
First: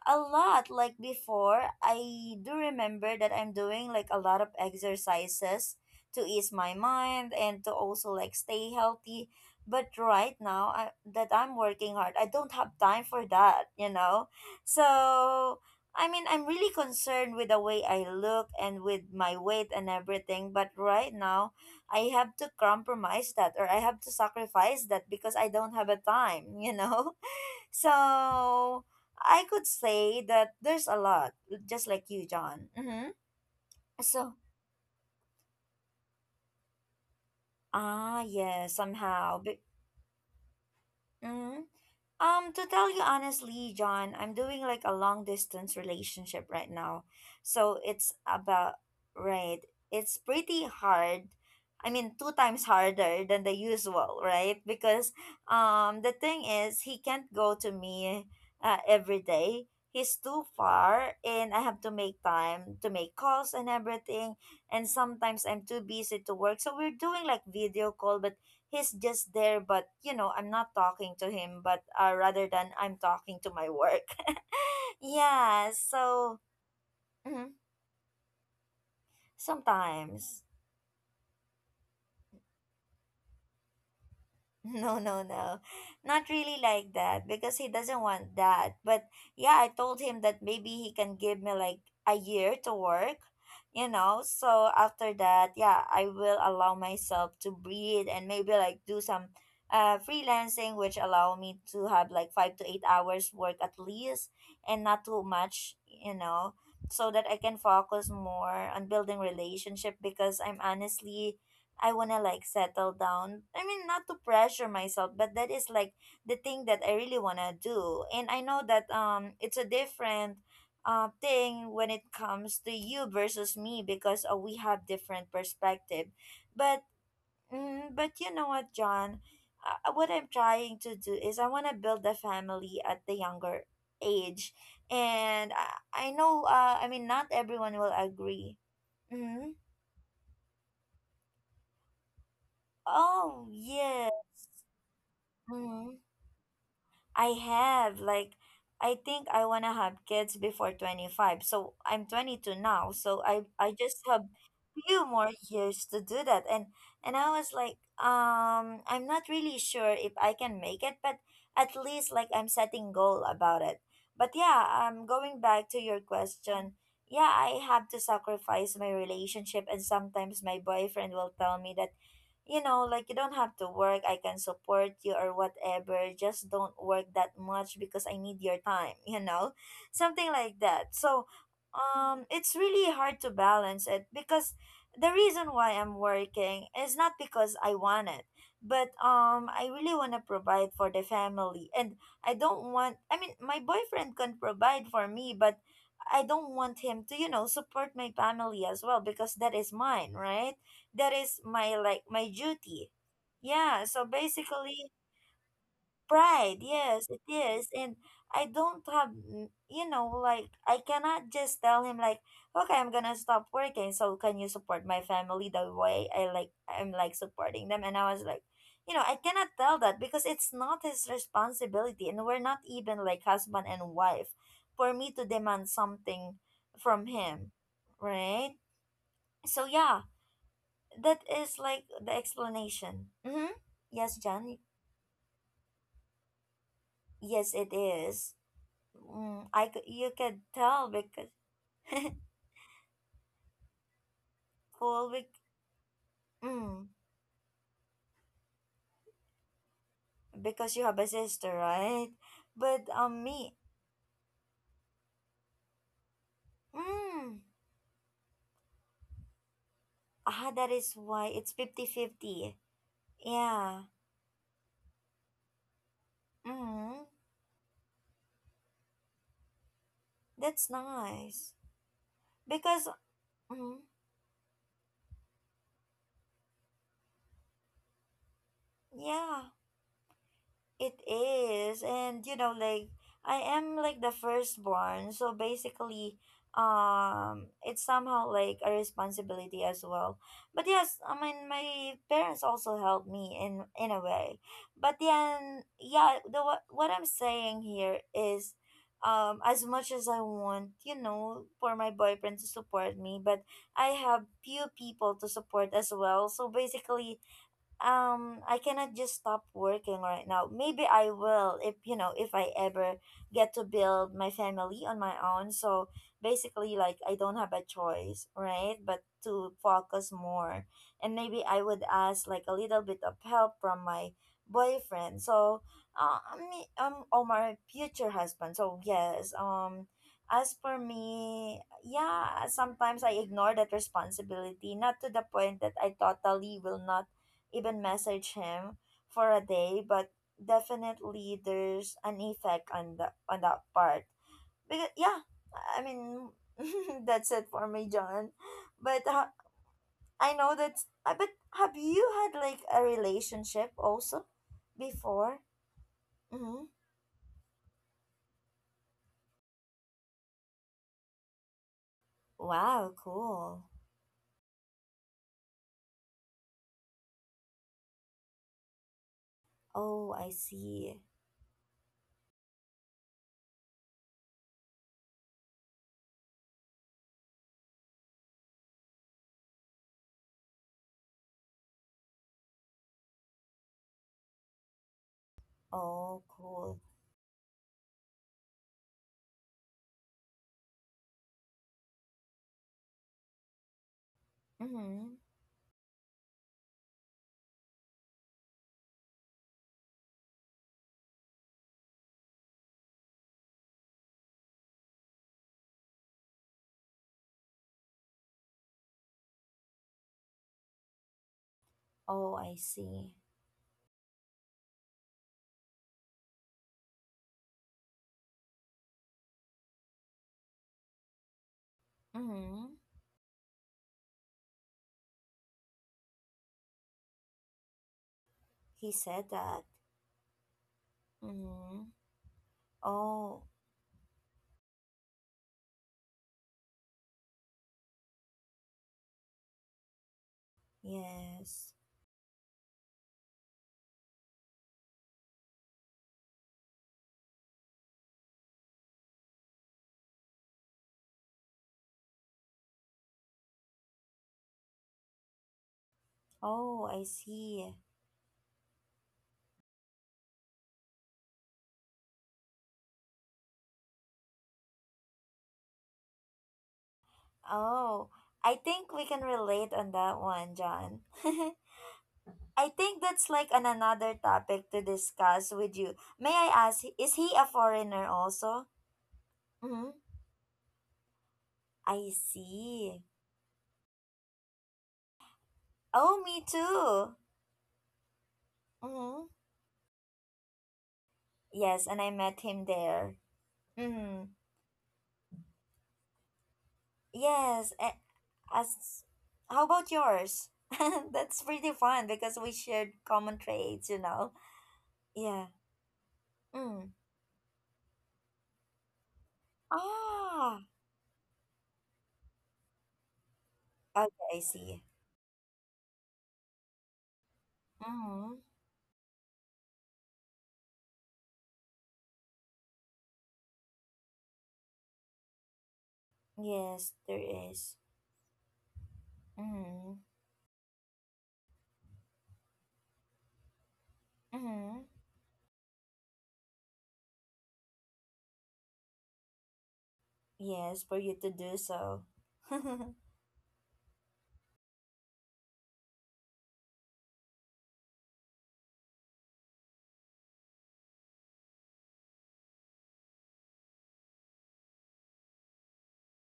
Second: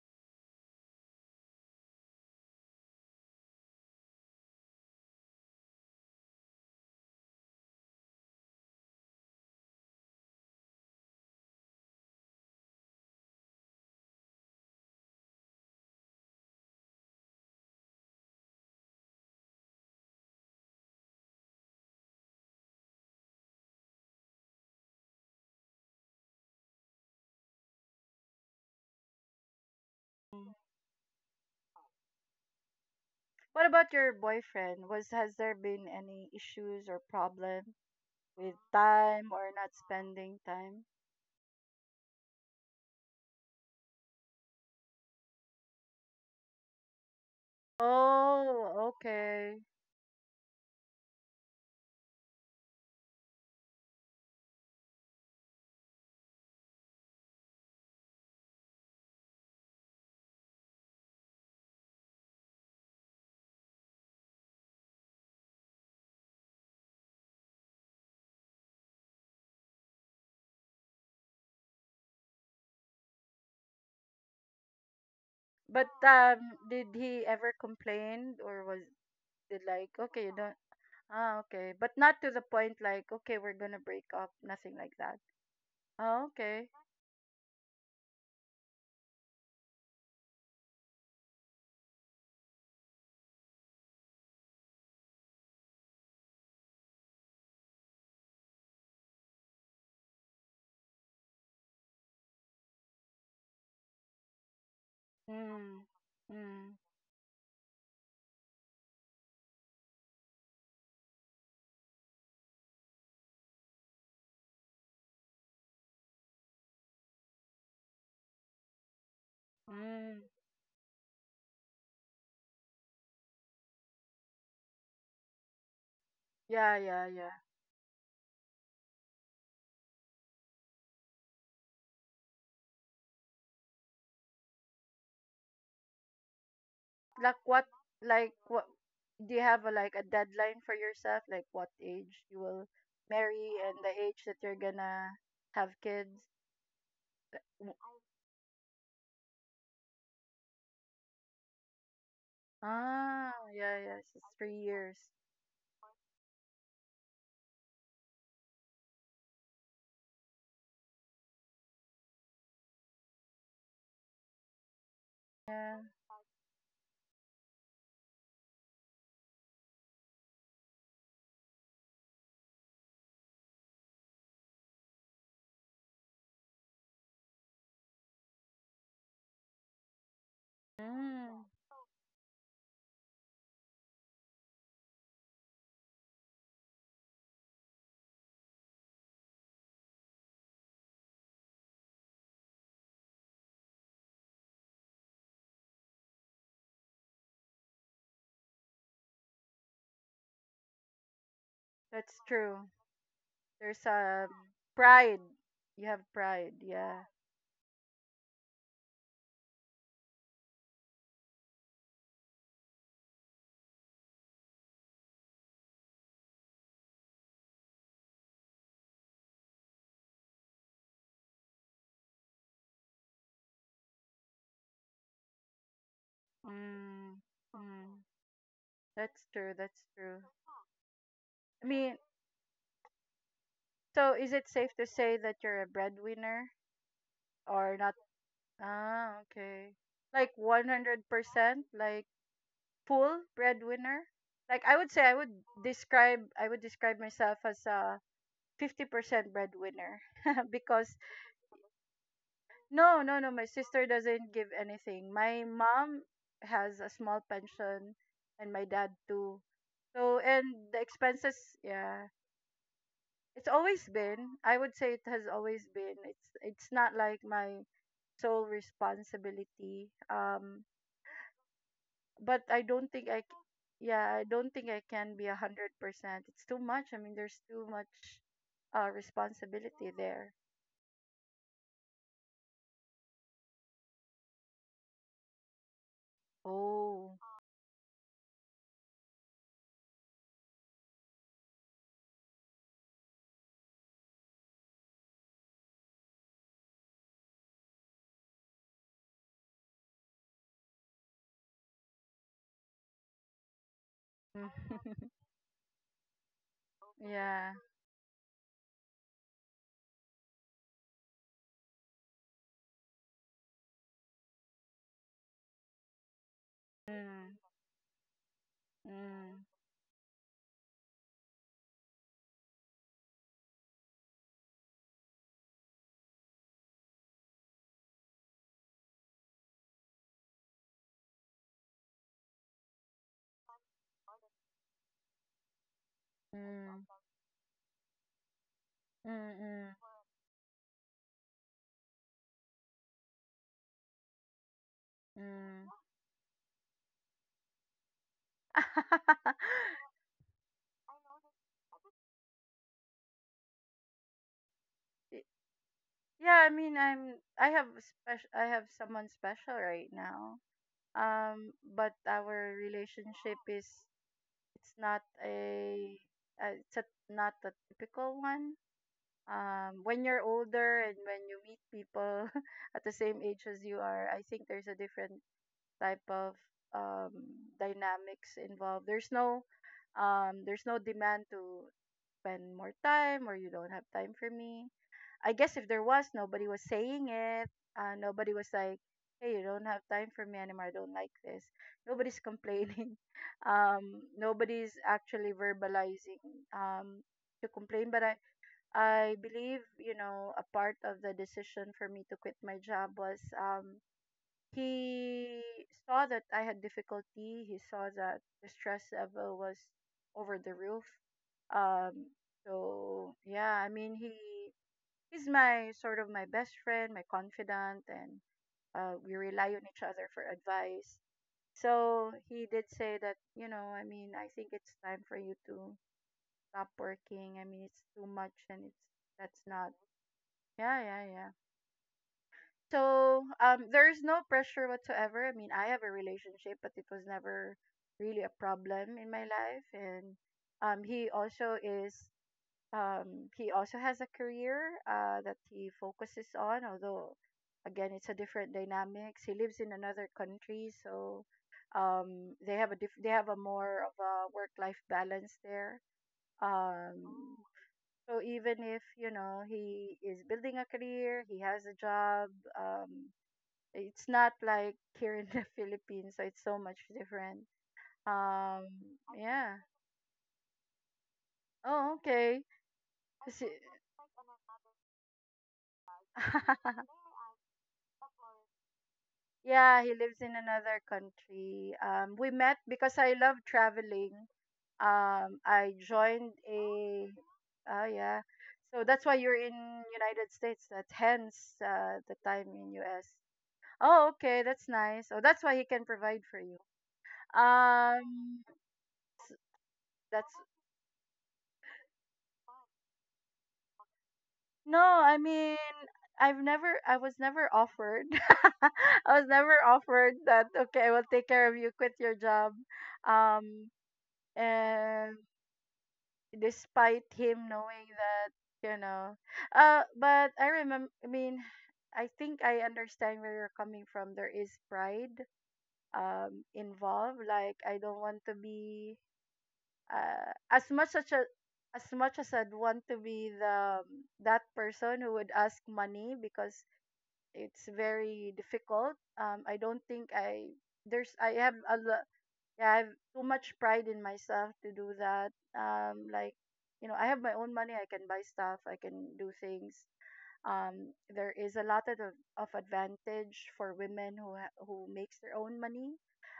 [SPEAKER 1] a lot like before, I do remember that I'm doing like a lot of exercises to ease my mind and to also like stay healthy, but right now I, that I'm working hard, I don't have time for that, you know so I mean I'm really concerned with the way I look and with my weight and everything. But right now I have to compromise that, or I have to sacrifice that, because I don't have a time you know [laughs] So I could say
[SPEAKER 2] Mm.
[SPEAKER 1] that there's a lot, just like you, John. Mm-hmm.
[SPEAKER 2] What about your
[SPEAKER 1] So
[SPEAKER 2] boyfriend? Was Has there been any issues or problem
[SPEAKER 1] ah
[SPEAKER 2] with
[SPEAKER 1] yeah,
[SPEAKER 2] time
[SPEAKER 1] somehow.
[SPEAKER 2] or not spending time?
[SPEAKER 1] Mm-hmm. Um, to tell you honestly, John, I'm doing like a long distance relationship right now. So it's about,
[SPEAKER 2] Oh, okay.
[SPEAKER 1] right, it's pretty hard. I mean, two times harder than the usual, right? Because um, the thing is, he can't go to me, uh, every day. He's too far, and I have to make time to make calls and everything. And sometimes I'm too busy to work. So we're doing like video call, but he's just there, but you know I'm not talking to him, but uh, rather than I'm talking to my work. [laughs] Yeah,
[SPEAKER 2] But
[SPEAKER 1] so
[SPEAKER 2] um, did he
[SPEAKER 1] mhm,
[SPEAKER 2] ever complain or was— did like okay, you
[SPEAKER 1] sometimes.
[SPEAKER 2] don't— Ah, okay. But not to the point like, okay, we're gonna break up, nothing like
[SPEAKER 1] No,
[SPEAKER 2] that.
[SPEAKER 1] no, no.
[SPEAKER 2] Oh,
[SPEAKER 1] Not really
[SPEAKER 2] okay.
[SPEAKER 1] like that because he doesn't want that. But yeah, I told him that maybe he can give me like a year to work, you know. So after that, yeah, I will allow myself to breathe and maybe like do some uh freelancing, which allow me to have like five to eight hours work at least and not too much,
[SPEAKER 2] Mm.
[SPEAKER 1] you know,
[SPEAKER 2] Mm.
[SPEAKER 1] so that I can focus more on building relationship, because I'm honestly I want to like settle down. I mean, not to pressure myself, but that is like the thing that I really want to do. And I know that um it's a
[SPEAKER 2] Mm.
[SPEAKER 1] different, uh, thing when it comes to you versus me, because uh, we have different perspective.
[SPEAKER 2] Yeah,
[SPEAKER 1] But
[SPEAKER 2] yeah, yeah.
[SPEAKER 1] mm, but you know what, John? Uh, what I'm trying to do is I want to build a family at the younger age. And I, I know, uh, I mean, not
[SPEAKER 2] Like what
[SPEAKER 1] everyone will
[SPEAKER 2] like
[SPEAKER 1] agree.
[SPEAKER 2] what do you
[SPEAKER 1] Mm-hmm.
[SPEAKER 2] have a like a deadline for yourself? Like what age you will marry
[SPEAKER 1] Oh,
[SPEAKER 2] and the
[SPEAKER 1] yeah.
[SPEAKER 2] age that you're gonna have
[SPEAKER 1] Mm-hmm.
[SPEAKER 2] kids?
[SPEAKER 1] I
[SPEAKER 2] W-
[SPEAKER 1] have like I think I want to have kids before twenty-five. So I'm twenty-two now. So
[SPEAKER 2] Ah,
[SPEAKER 1] I I
[SPEAKER 2] yeah, yeah.
[SPEAKER 1] just
[SPEAKER 2] So
[SPEAKER 1] have
[SPEAKER 2] it's three years.
[SPEAKER 1] few more years to do that. And and I was like, um I'm not really sure if I can make it, but at least like I'm setting goal about it. But yeah, um going back
[SPEAKER 2] Yeah.
[SPEAKER 1] to your question, yeah, I have to sacrifice my relationship, and sometimes my boyfriend will tell me that you know, like you don't have to work. I can support you or whatever. Just don't work that much because I need your time, [laughs] you know? Something like that. So,
[SPEAKER 2] Mm.
[SPEAKER 1] um it's really hard to balance it, because the reason why I'm working is not because I want it, but um I really want to provide for the family. And I don't want, I mean, my boyfriend can provide for me, but I don't want him to, you know, support my family as well, because that is mine, right? That is my like
[SPEAKER 2] That's
[SPEAKER 1] my
[SPEAKER 2] true.
[SPEAKER 1] duty,
[SPEAKER 2] There's
[SPEAKER 1] yeah, so
[SPEAKER 2] um
[SPEAKER 1] basically,
[SPEAKER 2] pride. You have pride,
[SPEAKER 1] pride,
[SPEAKER 2] yeah.
[SPEAKER 1] yes, it is. And I don't have, mm, you know like I cannot just tell him like, okay, I'm gonna stop working, so can you support my family the way I like I'm like supporting them, and I was like, you know I cannot tell that, because it's not his responsibility, and we're not even like husband and wife for me to demand something from
[SPEAKER 2] Mm.
[SPEAKER 1] him,
[SPEAKER 2] Mm.
[SPEAKER 1] right,
[SPEAKER 2] That's true.
[SPEAKER 1] so
[SPEAKER 2] That's
[SPEAKER 1] yeah,
[SPEAKER 2] true.
[SPEAKER 1] that is
[SPEAKER 2] I
[SPEAKER 1] like
[SPEAKER 2] mean,
[SPEAKER 1] the explanation. Mm-hmm.
[SPEAKER 2] so
[SPEAKER 1] Yes,
[SPEAKER 2] is it
[SPEAKER 1] John.
[SPEAKER 2] safe to say that you're a breadwinner
[SPEAKER 1] Yes, it
[SPEAKER 2] or not?
[SPEAKER 1] is.
[SPEAKER 2] Ah,
[SPEAKER 1] Mm, I
[SPEAKER 2] okay.
[SPEAKER 1] could, you
[SPEAKER 2] Like
[SPEAKER 1] could tell because
[SPEAKER 2] one hundred percent, like
[SPEAKER 1] [laughs]
[SPEAKER 2] full breadwinner? Like I would say I
[SPEAKER 1] full
[SPEAKER 2] would
[SPEAKER 1] bec-
[SPEAKER 2] describe I would
[SPEAKER 1] mm,
[SPEAKER 2] describe myself as a fifty percent breadwinner [laughs]
[SPEAKER 1] because you
[SPEAKER 2] because—
[SPEAKER 1] have a sister, right? But
[SPEAKER 2] no, no,
[SPEAKER 1] um,
[SPEAKER 2] no, my
[SPEAKER 1] me,
[SPEAKER 2] sister doesn't give anything. My mom has a small
[SPEAKER 1] mm,
[SPEAKER 2] pension and my dad too. So, and
[SPEAKER 1] ah, that
[SPEAKER 2] the
[SPEAKER 1] is why
[SPEAKER 2] expenses,
[SPEAKER 1] it's fifty
[SPEAKER 2] yeah.
[SPEAKER 1] fifty.
[SPEAKER 2] It's
[SPEAKER 1] Yeah.
[SPEAKER 2] always been— I would say it has always been— it's it's not
[SPEAKER 1] Mm,
[SPEAKER 2] like my sole responsibility, um
[SPEAKER 1] that's nice,
[SPEAKER 2] but I don't
[SPEAKER 1] because
[SPEAKER 2] think I
[SPEAKER 1] mm,
[SPEAKER 2] c- yeah, I don't think I can be a hundred percent. It's too much. I mean, there's too much uh
[SPEAKER 1] yeah.
[SPEAKER 2] responsibility there.
[SPEAKER 1] It is, and you know, like I am like the firstborn, so basically,
[SPEAKER 2] Oh.
[SPEAKER 1] um, it's somehow like a responsibility as well. But yes, I mean, my parents also helped me in in a way. But then, yeah, the what what I'm saying here is, um, as much as I want, you know, for my boyfriend to support me, but I have few
[SPEAKER 2] Mm.
[SPEAKER 1] people
[SPEAKER 2] [laughs]
[SPEAKER 1] to support as well. So basically,
[SPEAKER 2] Yeah.
[SPEAKER 1] um I cannot just stop working right now. Maybe I will if you know if I ever get to build my family on my own. So basically like I
[SPEAKER 2] Mm,
[SPEAKER 1] don't have a choice, right? But to
[SPEAKER 2] mm,
[SPEAKER 1] focus more. And maybe I would ask like a little bit of help from my boyfriend. So uh, I mean, um or my future husband. So yes, um as for me, yeah, sometimes I ignore that responsibility, not to the point that I
[SPEAKER 2] mm,
[SPEAKER 1] totally will
[SPEAKER 2] mm,
[SPEAKER 1] not even message him for a
[SPEAKER 2] mm,
[SPEAKER 1] day, but definitely there's an effect on the on that part. Because yeah,
[SPEAKER 2] mm.
[SPEAKER 1] I mean, [laughs] that's it for me, John. But uh,
[SPEAKER 2] [laughs]
[SPEAKER 1] I know that. Uh, but have you had like a relationship also
[SPEAKER 2] Y-
[SPEAKER 1] before?
[SPEAKER 2] yeah, I
[SPEAKER 1] Mm-hmm.
[SPEAKER 2] mean, I'm— I have special— I have someone special right now, um but our
[SPEAKER 1] Wow,
[SPEAKER 2] relationship is—
[SPEAKER 1] cool.
[SPEAKER 2] it's not a— uh, it's a— not a typical one. Um when
[SPEAKER 1] Oh,
[SPEAKER 2] you're
[SPEAKER 1] I
[SPEAKER 2] older and
[SPEAKER 1] see.
[SPEAKER 2] when you meet people [laughs] at the same age as you are, I think there's a different type of, um dynamics involved. There's no, um there's no demand to spend more time, or you don't have time for me. I guess if there was,
[SPEAKER 1] Oh,
[SPEAKER 2] nobody was
[SPEAKER 1] cool.
[SPEAKER 2] saying it. Uh, nobody was like, hey, you don't have time for me anymore. I don't like this. Nobody's complaining. [laughs] Um, nobody's
[SPEAKER 1] Mm-hmm.
[SPEAKER 2] actually verbalizing, um, to complain. But I, I believe, you know, a part of the decision for me to quit my job was um, he saw that I had difficulty. He saw that the stress level was over the roof. Um,
[SPEAKER 1] Oh, I
[SPEAKER 2] so,
[SPEAKER 1] see.
[SPEAKER 2] yeah, I mean, he he's my sort of my best friend, my confidant, and uh, we rely on each other for advice. So he did
[SPEAKER 1] Mm-hmm.
[SPEAKER 2] say that, you know, I mean, I think it's time for you to stop working. I mean, it's too much and it's
[SPEAKER 1] He said
[SPEAKER 2] that's
[SPEAKER 1] that.
[SPEAKER 2] not. Yeah, yeah, yeah.
[SPEAKER 1] Mm-hmm.
[SPEAKER 2] So
[SPEAKER 1] Oh,
[SPEAKER 2] um, there's no pressure whatsoever. I mean, I have a relationship, but it was never really a problem in my life. And um, he also
[SPEAKER 1] yes.
[SPEAKER 2] is Um, he also has a career uh, that he focuses on, although again it's a different dynamics. He lives in another country, so um, they have a diff- they have a more of a work life balance there.
[SPEAKER 1] Oh,
[SPEAKER 2] Um,
[SPEAKER 1] I
[SPEAKER 2] Oh.
[SPEAKER 1] see.
[SPEAKER 2] So even if you know he is building a career, he has a job. Um, it's not like here in the [laughs] Philippines, so it's so much different.
[SPEAKER 1] Oh, I
[SPEAKER 2] Um,
[SPEAKER 1] think we can
[SPEAKER 2] yeah.
[SPEAKER 1] relate on that one, John. [laughs]
[SPEAKER 2] Oh, okay.
[SPEAKER 1] I think that's
[SPEAKER 2] Is
[SPEAKER 1] like
[SPEAKER 2] it-
[SPEAKER 1] an another topic to discuss with you. May I ask, is he a
[SPEAKER 2] [laughs]
[SPEAKER 1] foreigner also?
[SPEAKER 2] Yeah,
[SPEAKER 1] Mm-hmm.
[SPEAKER 2] he lives in another country.
[SPEAKER 1] I
[SPEAKER 2] Um, we met because
[SPEAKER 1] see.
[SPEAKER 2] I love traveling. Um, I
[SPEAKER 1] Oh,
[SPEAKER 2] joined
[SPEAKER 1] me
[SPEAKER 2] a,
[SPEAKER 1] too.
[SPEAKER 2] oh yeah, so that's why
[SPEAKER 1] Mm-hmm.
[SPEAKER 2] you're in United States. That hence
[SPEAKER 1] Yes,
[SPEAKER 2] uh,
[SPEAKER 1] and I
[SPEAKER 2] the
[SPEAKER 1] met
[SPEAKER 2] time
[SPEAKER 1] him
[SPEAKER 2] in U S.
[SPEAKER 1] there.
[SPEAKER 2] Oh,
[SPEAKER 1] Mm-hmm.
[SPEAKER 2] okay, that's nice. Oh, that's why he can provide for you.
[SPEAKER 1] Yes, a-
[SPEAKER 2] Um,
[SPEAKER 1] as how about
[SPEAKER 2] that's
[SPEAKER 1] yours? [laughs] That's pretty fun because we shared common traits, you know.
[SPEAKER 2] No, I
[SPEAKER 1] Yeah.
[SPEAKER 2] mean, I've never,
[SPEAKER 1] Mm.
[SPEAKER 2] I was never offered. [laughs] I was never offered that.
[SPEAKER 1] Ah.
[SPEAKER 2] Okay, I will take care of you. Quit your job. Um,
[SPEAKER 1] Okay, I see.
[SPEAKER 2] and despite him knowing that
[SPEAKER 1] Mm-hmm.
[SPEAKER 2] you know uh but I remember, I mean, I think I understand where you're coming from. There is pride um
[SPEAKER 1] Yes,
[SPEAKER 2] involved.
[SPEAKER 1] there
[SPEAKER 2] Like I
[SPEAKER 1] is.
[SPEAKER 2] don't want to be
[SPEAKER 1] Mm-hmm.
[SPEAKER 2] uh as much such a as much as I'd want to be the um, that
[SPEAKER 1] Mm-hmm.
[SPEAKER 2] person who would ask money because it's very difficult. Um, I don't think I
[SPEAKER 1] Yes, for
[SPEAKER 2] there's
[SPEAKER 1] you to
[SPEAKER 2] I have
[SPEAKER 1] do
[SPEAKER 2] a,
[SPEAKER 1] so.
[SPEAKER 2] yeah, I've
[SPEAKER 1] [laughs]
[SPEAKER 2] too much pride in myself to do that. Um, like, you know, I have my own money. I can buy stuff. I can do things. Um, there is a lot of of advantage for women who ha- who makes their own money,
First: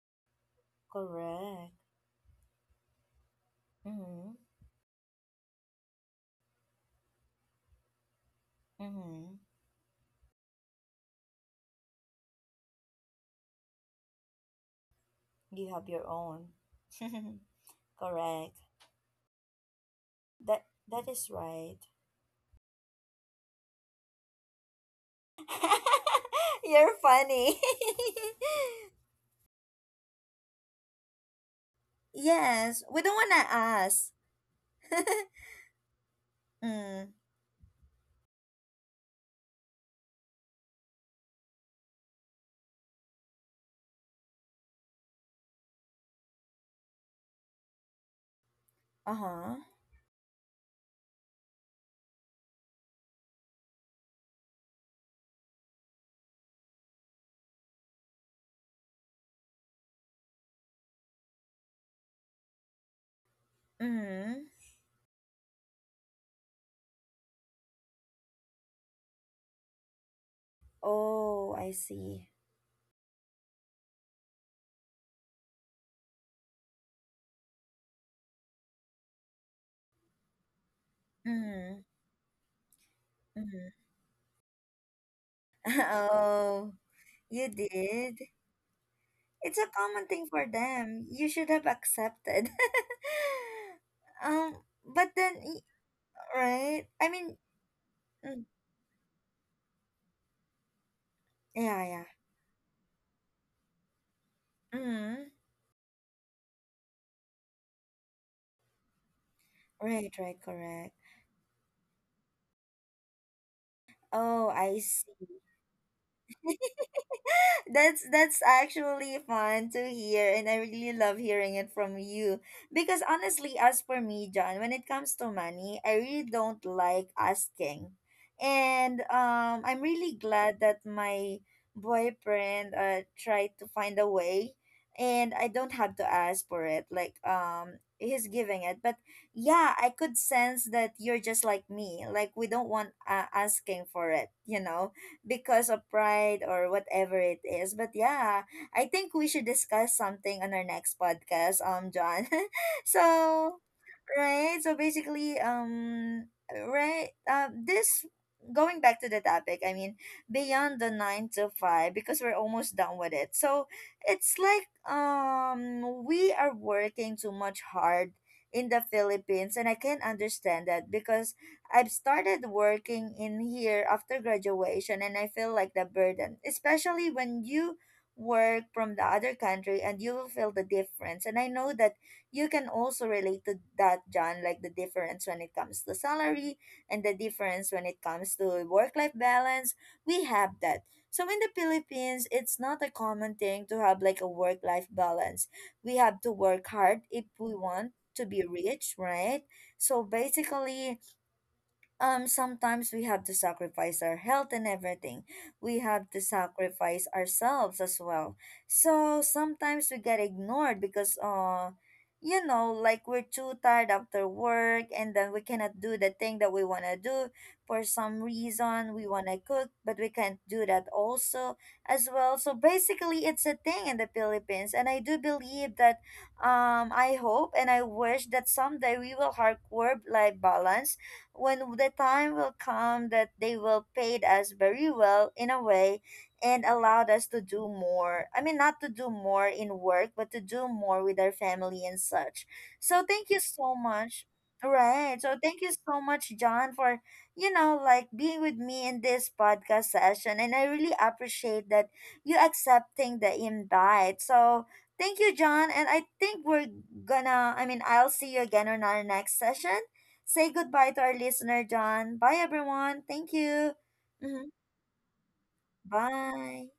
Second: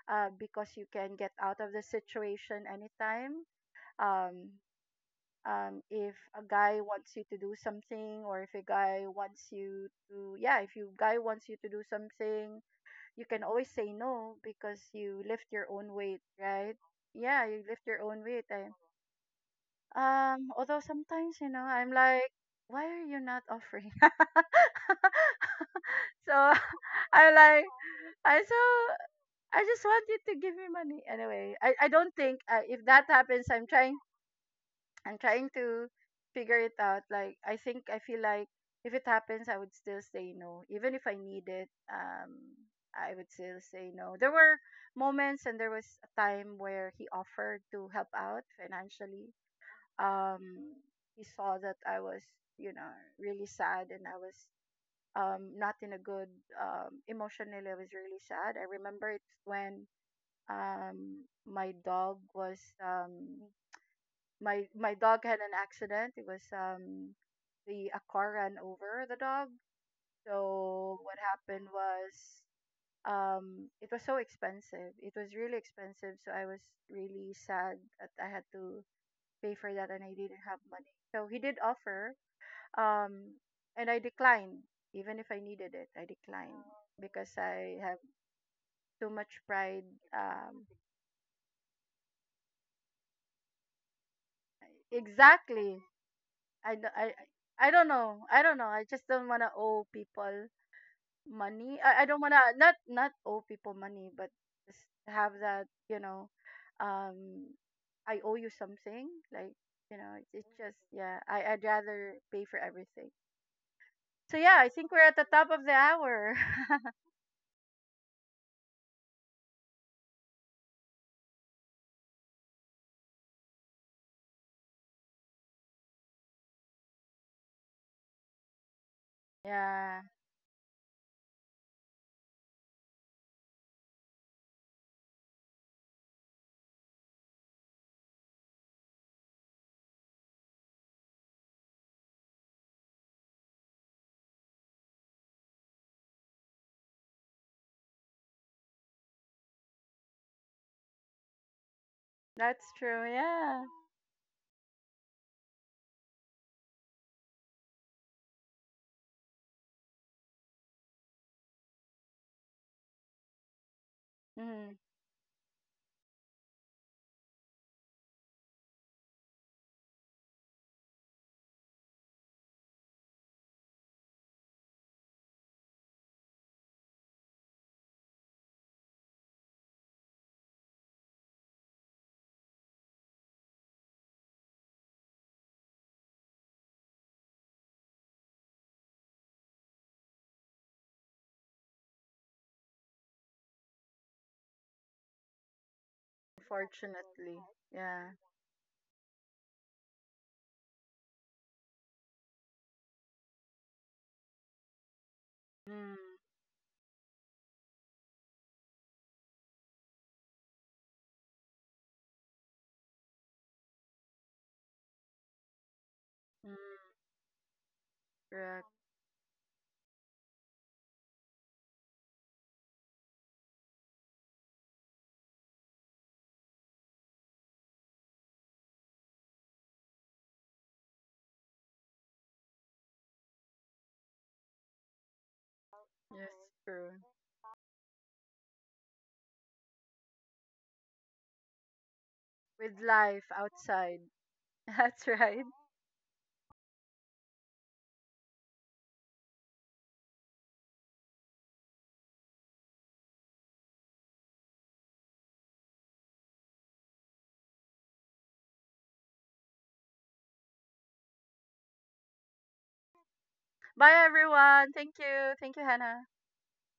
[SPEAKER 2] uh, because you can get out
[SPEAKER 1] Correct.
[SPEAKER 2] of the situation anytime.
[SPEAKER 1] Mm-hmm.
[SPEAKER 2] Um, um, if a guy wants you to do something, or if a guy
[SPEAKER 1] Mm-hmm.
[SPEAKER 2] wants you to, yeah, if you guy wants you to do something, you can always say no because you lift your
[SPEAKER 1] You have
[SPEAKER 2] own
[SPEAKER 1] your
[SPEAKER 2] weight,
[SPEAKER 1] own.
[SPEAKER 2] right?
[SPEAKER 1] [laughs]
[SPEAKER 2] Yeah, you lift your own weight.
[SPEAKER 1] Correct.
[SPEAKER 2] I, um,
[SPEAKER 1] That
[SPEAKER 2] although
[SPEAKER 1] that is
[SPEAKER 2] sometimes, you know,
[SPEAKER 1] right.
[SPEAKER 2] I'm like, why are you not offering? [laughs] so
[SPEAKER 1] [laughs] You're
[SPEAKER 2] I'm
[SPEAKER 1] funny.
[SPEAKER 2] like, I so
[SPEAKER 1] [laughs]
[SPEAKER 2] I just want you to give me money. Anyway, I, I don't think uh,
[SPEAKER 1] Yes,
[SPEAKER 2] if
[SPEAKER 1] we
[SPEAKER 2] that
[SPEAKER 1] don't wanna
[SPEAKER 2] happens, I'm trying
[SPEAKER 1] ask. [laughs]
[SPEAKER 2] I'm trying to figure it out.
[SPEAKER 1] Mm.
[SPEAKER 2] Like I think I feel like if it happens, I would still say no, even if I need it. Um, I would still say no. There were moments, and there was a time where he offered to help out
[SPEAKER 1] Uh
[SPEAKER 2] financially.
[SPEAKER 1] huh.
[SPEAKER 2] Um, he saw that I was, you know, really sad, and I was um not in a good um emotionally. I was really sad. I remember it when um my dog was um
[SPEAKER 1] Mm.
[SPEAKER 2] my my dog had an accident. It was um the a car ran over the dog. So what
[SPEAKER 1] Oh,
[SPEAKER 2] happened
[SPEAKER 1] I
[SPEAKER 2] was
[SPEAKER 1] see.
[SPEAKER 2] um it was so expensive. It was really expensive. So I was really sad that I had to pay for that and I didn't have money. So he did
[SPEAKER 1] Mm.
[SPEAKER 2] offer um
[SPEAKER 1] Mm.
[SPEAKER 2] and I declined even if I needed
[SPEAKER 1] [laughs]
[SPEAKER 2] it. I declined
[SPEAKER 1] Oh,
[SPEAKER 2] because
[SPEAKER 1] you
[SPEAKER 2] I have
[SPEAKER 1] did.
[SPEAKER 2] too much
[SPEAKER 1] It's a
[SPEAKER 2] pride.
[SPEAKER 1] common thing for
[SPEAKER 2] Um
[SPEAKER 1] them. You should have accepted. [laughs] um, but then, y-
[SPEAKER 2] exactly. I,
[SPEAKER 1] right?
[SPEAKER 2] d-
[SPEAKER 1] I
[SPEAKER 2] I
[SPEAKER 1] mean,
[SPEAKER 2] I don't know. I
[SPEAKER 1] mm,
[SPEAKER 2] don't know. I just don't want to owe people money. I,
[SPEAKER 1] yeah,
[SPEAKER 2] I don't wanna not not owe people money, but
[SPEAKER 1] yeah.
[SPEAKER 2] just
[SPEAKER 1] Mm,
[SPEAKER 2] have that, you know, um, I owe you something. Like you
[SPEAKER 1] right,
[SPEAKER 2] know, it's,
[SPEAKER 1] right,
[SPEAKER 2] it's just
[SPEAKER 1] correct.
[SPEAKER 2] yeah. I I'd rather pay for everything. So
[SPEAKER 1] Oh,
[SPEAKER 2] yeah, I
[SPEAKER 1] I
[SPEAKER 2] think we're at the top of the hour. [laughs]
[SPEAKER 1] [laughs] that's that's actually fun to hear, and I really love hearing it from you. Because honestly, as for me, John, when it comes to money, I really don't like asking. And um I'm
[SPEAKER 2] Yeah,
[SPEAKER 1] really glad that my boyfriend uh tried to find a way, and I don't have to ask for it. Like um he's giving it. But yeah, I could sense that you're just like me. Like we don't want uh, asking for it, you know because of pride or whatever it is. But yeah, I think we should discuss something on our next podcast, um, John.
[SPEAKER 2] that's
[SPEAKER 1] [laughs]
[SPEAKER 2] true.
[SPEAKER 1] So
[SPEAKER 2] Yeah.
[SPEAKER 1] right. So basically, um, right. Uh, this going back to the topic. I mean, beyond the nine to five, because we're almost done with it. So it's like
[SPEAKER 2] Mm,
[SPEAKER 1] um, we are working too much hard in the Philippines, and I can understand that because I've started working in here after graduation, and I feel like the burden, especially when you work from the other country, and you will feel the difference. And I know that you can also relate to that, John, like the difference when it comes to salary and the difference when it comes to work life balance. We have that. So in the Philippines, it's not a common thing to have like a work life balance. We have to work hard if
[SPEAKER 2] unfortunately,
[SPEAKER 1] we want
[SPEAKER 2] yeah.
[SPEAKER 1] to be rich, right? So basically, um sometimes we have to sacrifice our health and everything. We
[SPEAKER 2] Mm,
[SPEAKER 1] have to sacrifice ourselves as well, so sometimes we get ignored because uh you know, like we're too tired after work, and then we cannot do the thing that
[SPEAKER 2] mm,
[SPEAKER 1] we want to do. For some
[SPEAKER 2] correct.
[SPEAKER 1] reason we want to cook, but we can't do that also as well. So basically it's a thing in the philippines, and I do believe that um I hope and I wish that someday we will hardcore life balance when the time will come that they will paid us very well in a way,
[SPEAKER 2] Yes,
[SPEAKER 1] and
[SPEAKER 2] true.
[SPEAKER 1] allowed us to do more. I mean, not to do more in work, but to do more with our family and such.
[SPEAKER 2] With
[SPEAKER 1] So
[SPEAKER 2] life
[SPEAKER 1] thank you so
[SPEAKER 2] outside.
[SPEAKER 1] much.
[SPEAKER 2] [laughs] That's
[SPEAKER 1] Right. So
[SPEAKER 2] right.
[SPEAKER 1] thank you so much, John, for, you know, like being with me in this podcast session. And I really appreciate that you accepting the invite. So thank you, John. And I think we're gonna, I mean, I'll see you again on our next session. Say goodbye to our listener, John. Bye, everyone. Thank you.
[SPEAKER 2] Bye
[SPEAKER 1] Mhm.
[SPEAKER 2] everyone. Thank you. Thank you, Hannah.
[SPEAKER 1] Bye.